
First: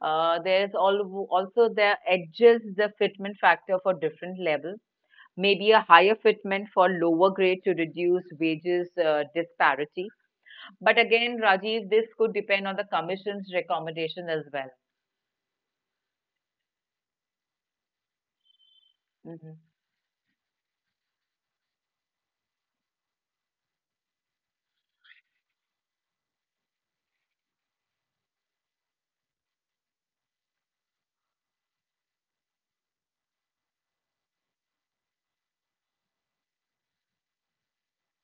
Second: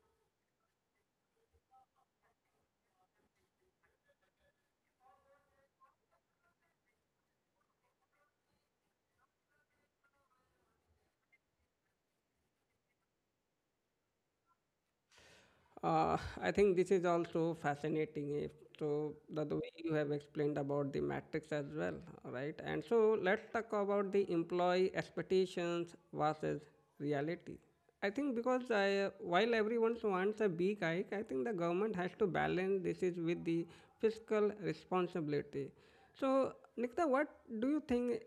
Speaker 2: There's also the edges, the fitment factor for different levels, maybe a higher fitment for lower grade to reduce wages disparity. But again, Rajiv, this could depend on the commission's recommendation as well.
Speaker 1: I think this is also fascinating. If so, the
Speaker 2: Mhm.
Speaker 1: way you have explained about the matrix as well, right? And so let's talk about the employee expectations versus reality. I think because I, while everyone wants a big hike, I think the government has to balance this is with the fiscal responsibility. So, Nikta, what do you think?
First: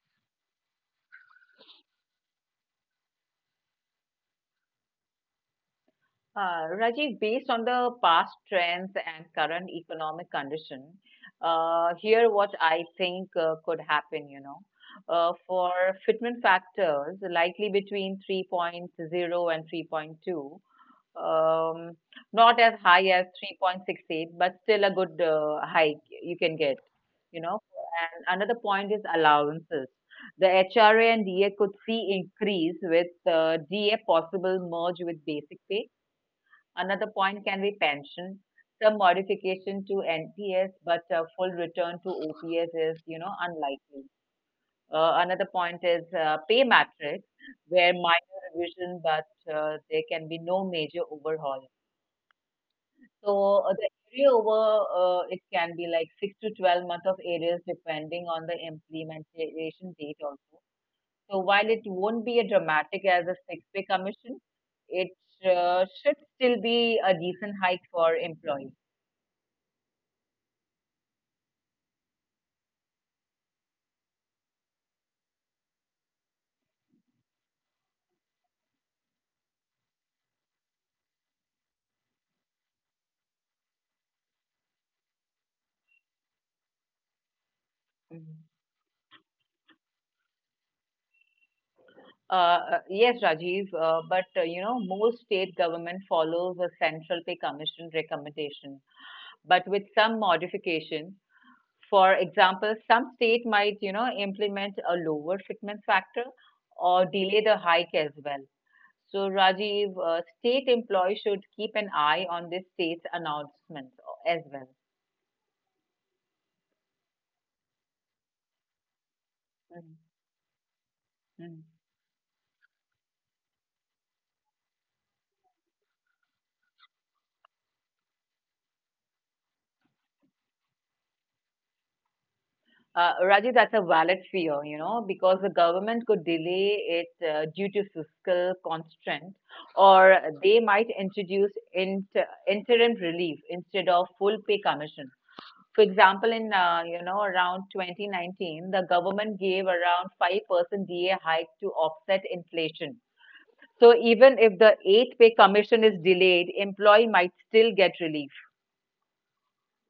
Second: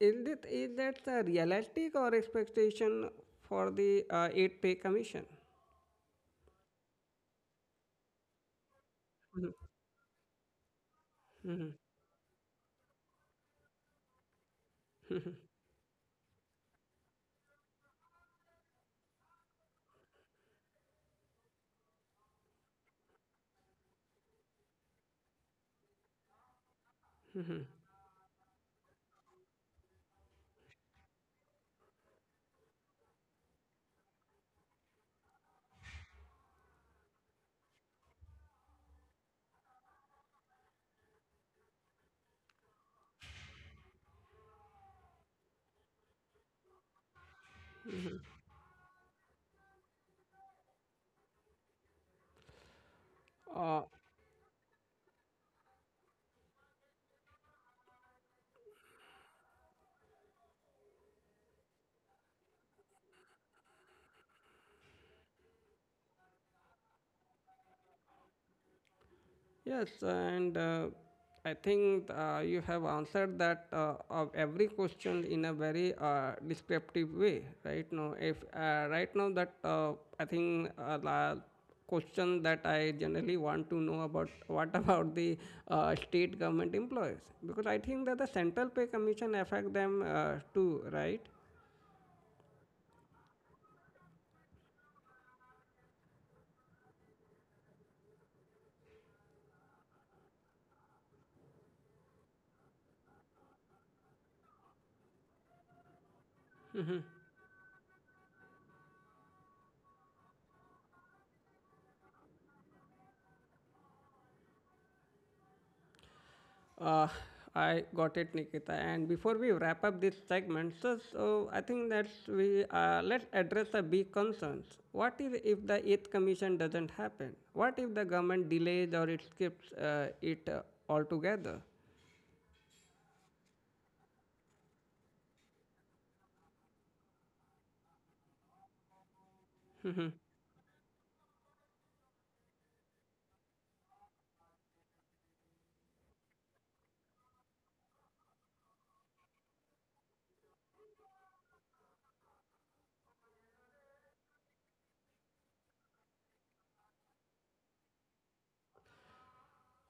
Speaker 1: Is that a realistic or expectation for the eight pay commission?
Speaker 2: Rajiv, based on the past trends and current economic condition,
Speaker 1: Mhm, mhm.
Speaker 2: here what I think could happen, for fitment factors, likely between 3.0 and 3.2. Um, Not as high as 3.68, but still a good hike you can get, you know. And another point is allowances. The HRA and DA could see increase with DA possible merge with basic pay. Another point can be pension, some modification to NPS, but a full return to OPS is, unlikely. Another point is pay matrix, where minor revision, but there can be no major overhaul. So
Speaker 1: Uh,
Speaker 2: the area over, it can be like 6 to 12 months of areas depending on the implementation date also. So while it won't be a dramatic as a six-pay commission, it should still be a decent hike for employees.
Speaker 1: yes, and I think you have answered that of every question in a very descriptive way, right? Now, if right now that I think the question that I generally want to know about what about the state government employees because I think that the
Speaker 2: Mhm.
Speaker 1: central pay commission affect them too, right?
Speaker 2: Yes, Rajiv, but most state government follows a central pay commission recommendation, but with some modification. For example, some state might, implement a lower fitment factor or delay the hike as well. So, Rajiv, state employees should keep an eye on this state's announcements as well.
Speaker 1: Uh, I got it, Nikita. And before we wrap
Speaker 2: Mhm.
Speaker 1: up this segment, so I
Speaker 2: Mhm.
Speaker 1: think that we let's address the big concerns. What is if the eighth commission doesn't happen? What if the government delays or it skips it altogether?
Speaker 2: Rajiv, that's a valid fear, you know, because the government could delay it due to fiscal constraint, or they might introduce interim relief instead of full pay commission. For example, in around 2019, the government gave around 5% DA hike to offset inflation. So even if the eighth pay commission is delayed, employee might still get relief.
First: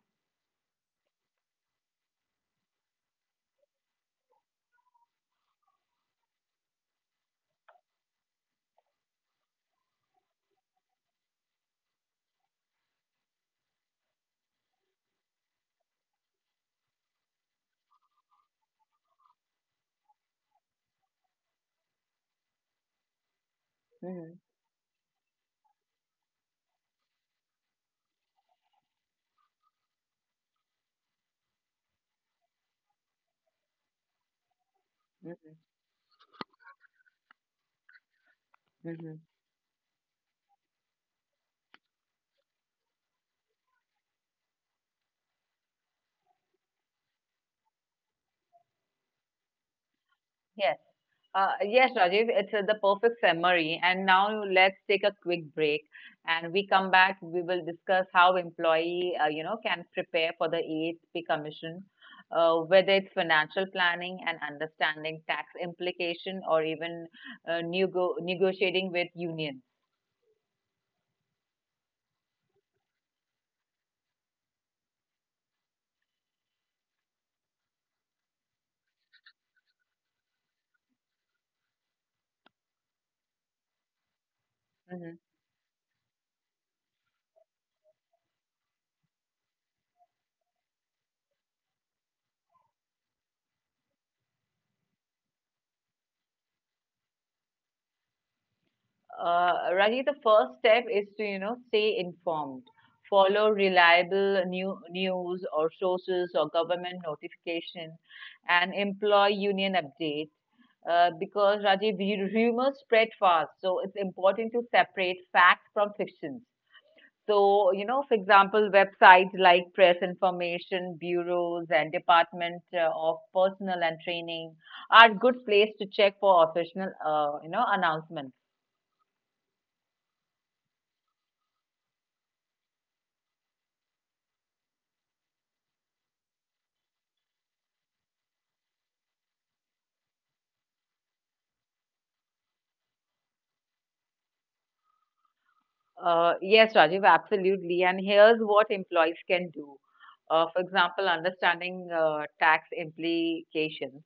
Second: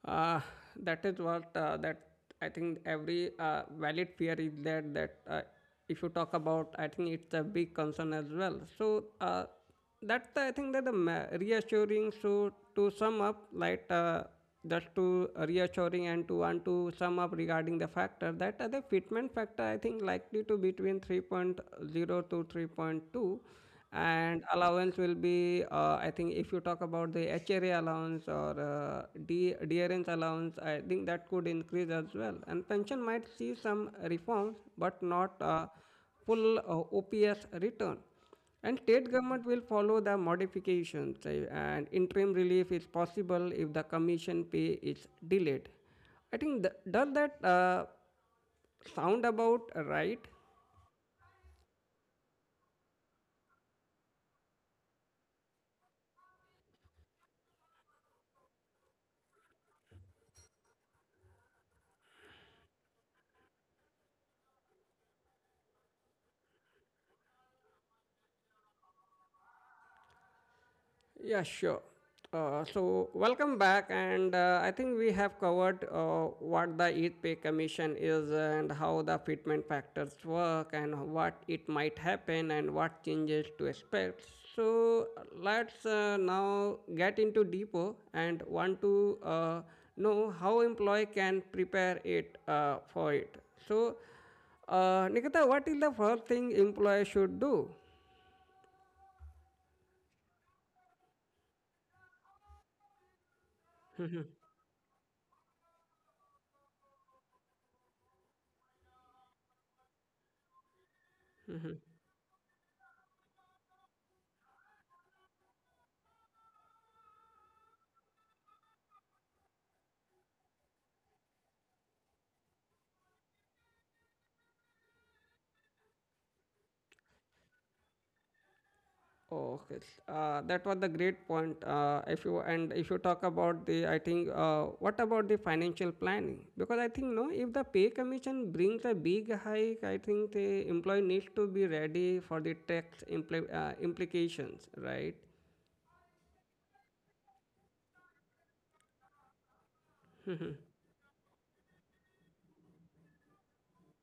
Speaker 1: Uh, that is what that I think every valid fear is there that if you talk about, I think it's a big concern as well. So that's I think that the reassuring. So to sum up, like just to reassuring and to want to sum up regarding the factor that the fitment factor I think likely to between three point zero to 3.2
Speaker 2: Hmm.
Speaker 1: and allowance will be I think if you talk about the hra allowance or drns allowance I think that could increase as well and pension might see some reforms but not
Speaker 2: Hmm.
Speaker 1: full ops return and state
Speaker 2: Hmm.
Speaker 1: government will follow the modifications and interim relief is possible if the commission pay is delayed I think does that sound about right.
Speaker 2: Yes. Yes, Rajiv, it's the perfect summary. And now let's take a quick break. And we come back, we will discuss how employee, can prepare for the EHP Commission, whether it's financial planning and understanding tax implication or even negotiating with unions.
Speaker 1: Yeah, sure. So, welcome back, and I think we have covered what the Eat Pay Commission is and how the fitment factors work and what it might happen and what changes to expect. So,
Speaker 2: Mhm.
Speaker 1: let's now get into deeper and want to know how employee can prepare it for it. So, Nikita, what is the first thing employee should do?
Speaker 2: Raji, the first step is to, stay informed. Follow reliable news or sources or government notification and employ union updates. Because Rajiv, rumors spread fast, so it's important to separate fact from fiction. So, you know, for example, websites like press information bureaus and Department of Personal and Training are good place to check for official, announcements.
Speaker 1: Okay, that was the great point. If you and if you talk about the, I think, what about the financial planning? Because I think no, if the pay commission brings a big hike, I think the employee needs to be ready for the tax implications, right?
Speaker 2: Yes, Rajiv, absolutely. And here's what employees can do. For example, understanding tax implications.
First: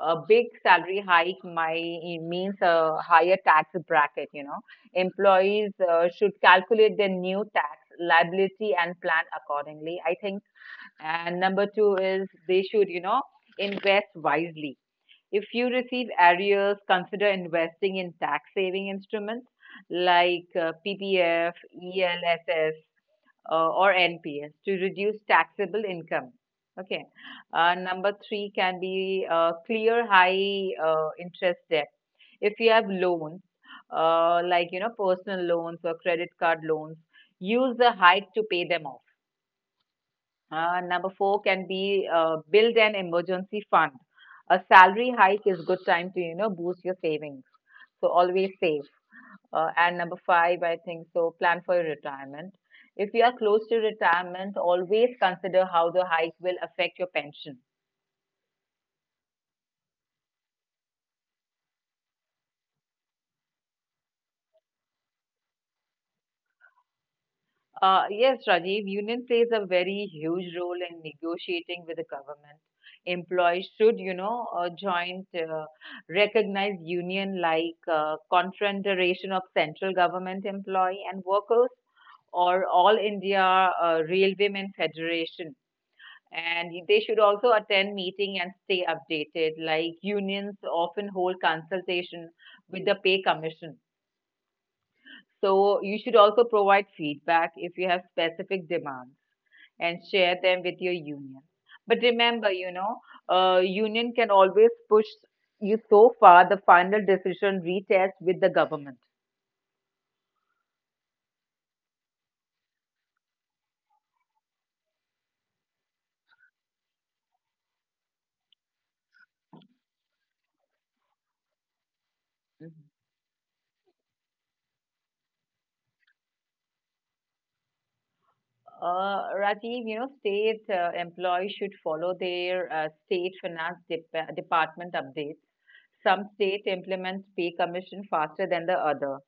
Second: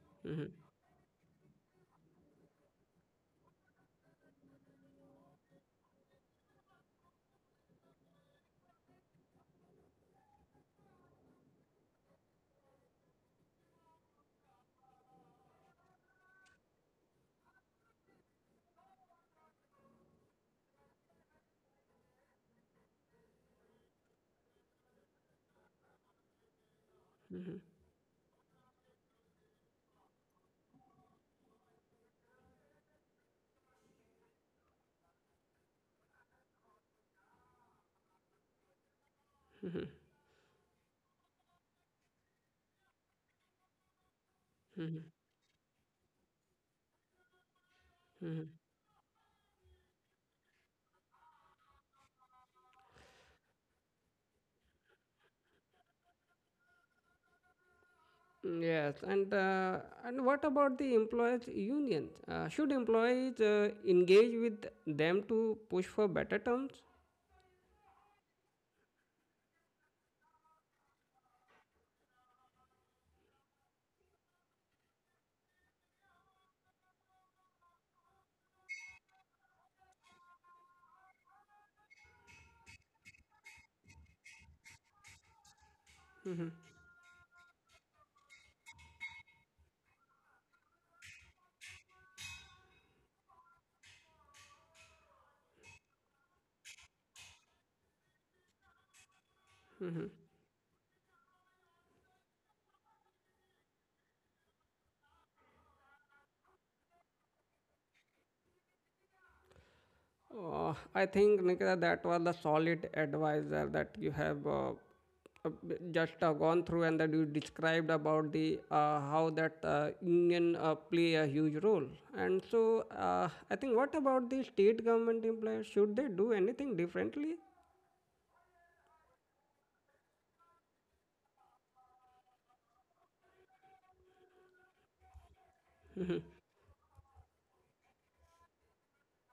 Speaker 2: A big
Speaker 1: Hmm.
Speaker 2: salary hike might means a higher tax bracket. You know, employees should calculate their new tax liability and plan accordingly, I think. And number two is they should, you know, invest wisely. If you receive arrears, consider investing in tax saving instruments like PPF, ELSS, or NPS to reduce taxable income. Okay.
Speaker 1: Hmm.
Speaker 2: Number three can be clear high interest debt. If you have loans, like you know personal loans or credit card loans, use the hike to pay them off.
Speaker 1: Hmm.
Speaker 2: Number four can be build an emergency fund. A
Speaker 1: Hmm.
Speaker 2: salary hike is good time to you know boost your savings. So
Speaker 1: Hmm.
Speaker 2: always save. And number five, I think so. Plan for your retirement. If you are close to retirement, always consider how the hike will affect your pension.
Speaker 1: Yes, and what about the employers' unions? Should employees engage with them to push for better terms?
Speaker 2: Yes, Rajiv, union plays a very huge role in negotiating with the government. Employees should, you know, joint recognized union like Confederation of Central Government Employee and Workers or All India Railwaymen Federation. And they should also attend meeting and stay updated. Like unions often hold consultation with the pay commission. So you should also provide feedback if you have specific demands and share them with your union. But remember, you know, union can always push you so far. The final decision retest with the government.
Speaker 1: I think, Nikita, that was the solid advisor that you have uh, just gone through and that you described about the how that union play a huge role. And
Speaker 2: Mhm.
Speaker 1: so, I think, what about the state government employees? Should they do anything differently?
Speaker 2: Rajiv, you know, state employees should follow their state finance department updates. Some state implements pay commission faster than the other.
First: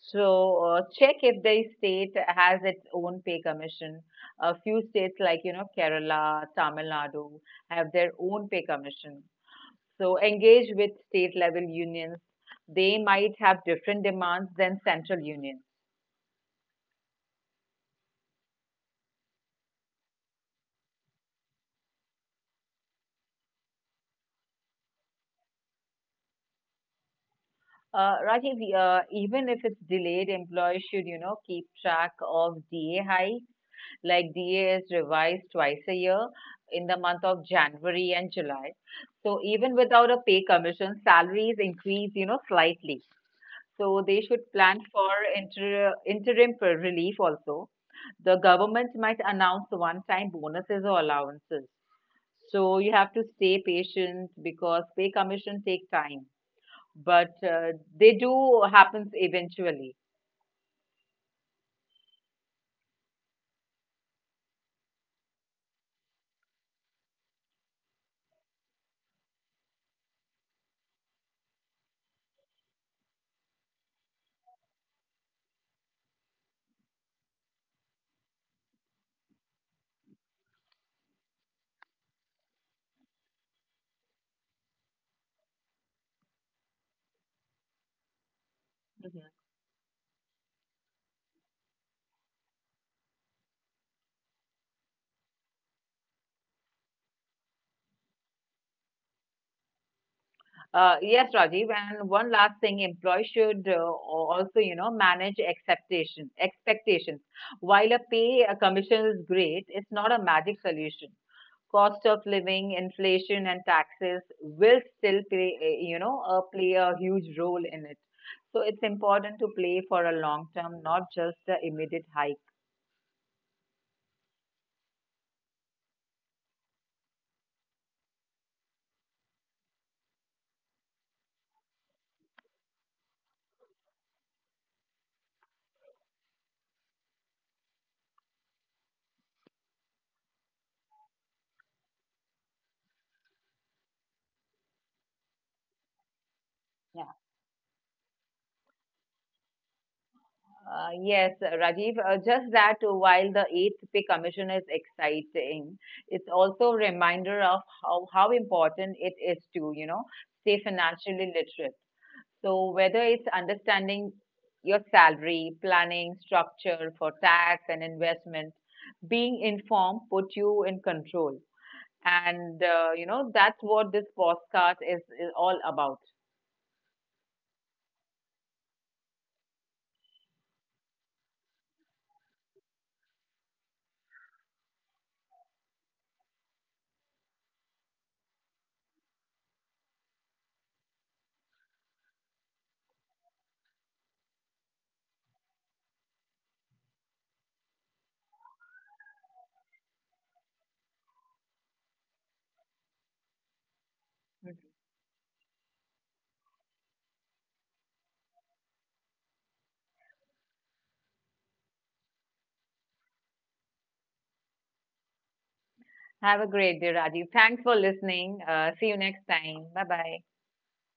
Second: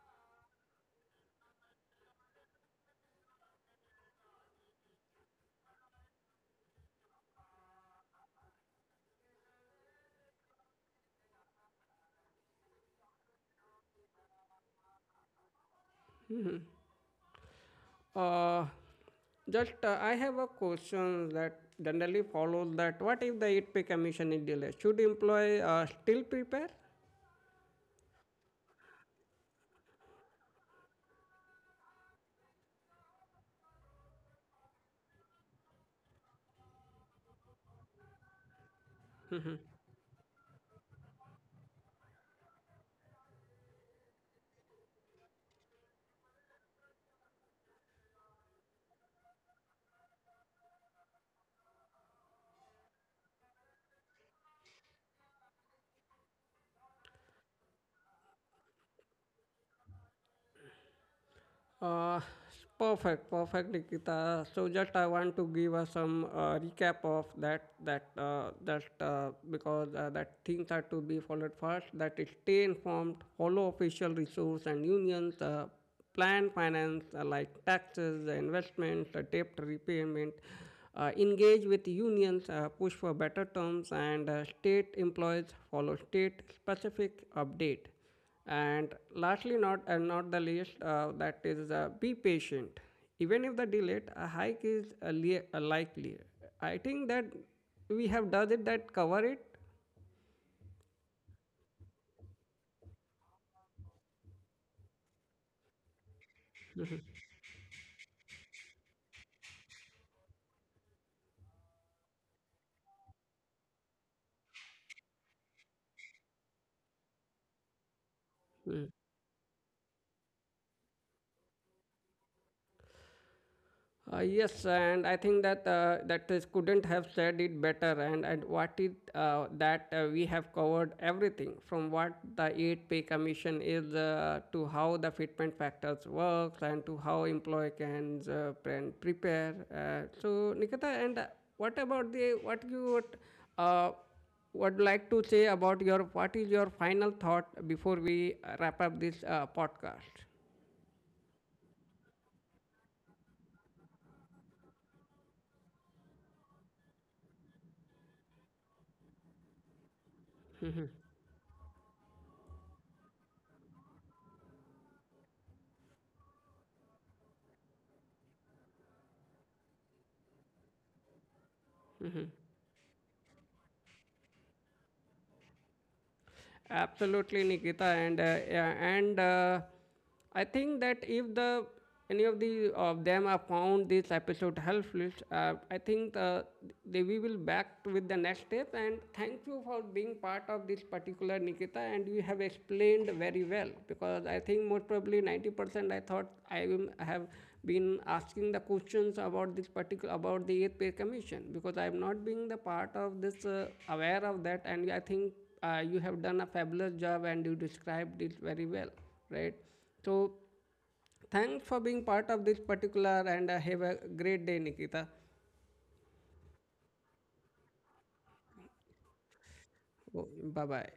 Speaker 2: So check if the state has its own pay commission. A few states like, you know, Kerala, Tamil Nadu have their own pay commission. So engage with state level unions. They might have different demands than central unions.
Speaker 1: Uh, just I have a question that generally follows that what if the 8 pay commission is delayed? Should employee still prepare?
Speaker 2: Rajiv, even if it's delayed, employees should, you know, keep track of DA hike, like DA is revised twice a year in the month of January and July. So even without a pay commission, salaries increase, you know, slightly. So they should plan for interim relief also. The government might announce one-time bonuses or allowances. So you have to stay patient because pay commission take time, but they do happens eventually.
Speaker 1: Uh, perfect, perfect, Nikita. So just I want to give us some recap of that, because that things are to be followed first. That is stay informed, follow official resource and unions, plan finance like taxes, investments, debt repayment. Engage with unions, push for better terms, and state employees follow state specific update. And lastly, not and not the least, that is be patient. Even if the delayed, a hike is a likely. I think that we have does it that cover it.
Speaker 2: Yes, Rajiv. And one last thing, employees should also, you know, manage expectations. While a pay a commission is great, it's not a magic solution. Cost of living, inflation, and taxes will still play, play a huge role in it. So it's
Speaker 1: Hmm.
Speaker 2: important to play for a long term, not just the immediate hike.
Speaker 1: Yes, and I think that that is couldn't have said it better. And what it that we have covered everything from what the eight pay commission is to how the fitment factors works and to how employee can prepare. So Nikita, and what about the what you would, uh, would like to say about your what is your final
Speaker 2: Yeah.
Speaker 1: thought before we wrap up this podcast?
Speaker 2: Yes, Rajiv, just that while the eighth pay commission is exciting, it's also a reminder of how important it is to, you know, stay financially literate. So whether it's understanding your salary, planning structure for tax and investment, being informed put you in control. And, you know, that's what this podcast is all about.
Speaker 1: Absolutely, Nikita, and yeah, and I think that if the any of the of them have found this episode helpful, I think they we will back with the next step. And thank you for being part of this particular Nikita, and you have explained very well because I think most probably 90% I thought I will have been asking the questions about this particular about the eighth pay commission because I am not being the part of this aware of that, and I think you have done a fabulous job and you described it very well, right? So, thanks for being part of this particular and have a great day, Nikita.
Speaker 2: Have a great day, Rajiv. Thanks for listening. See you next time. Bye bye.
Speaker 1: Bye bye.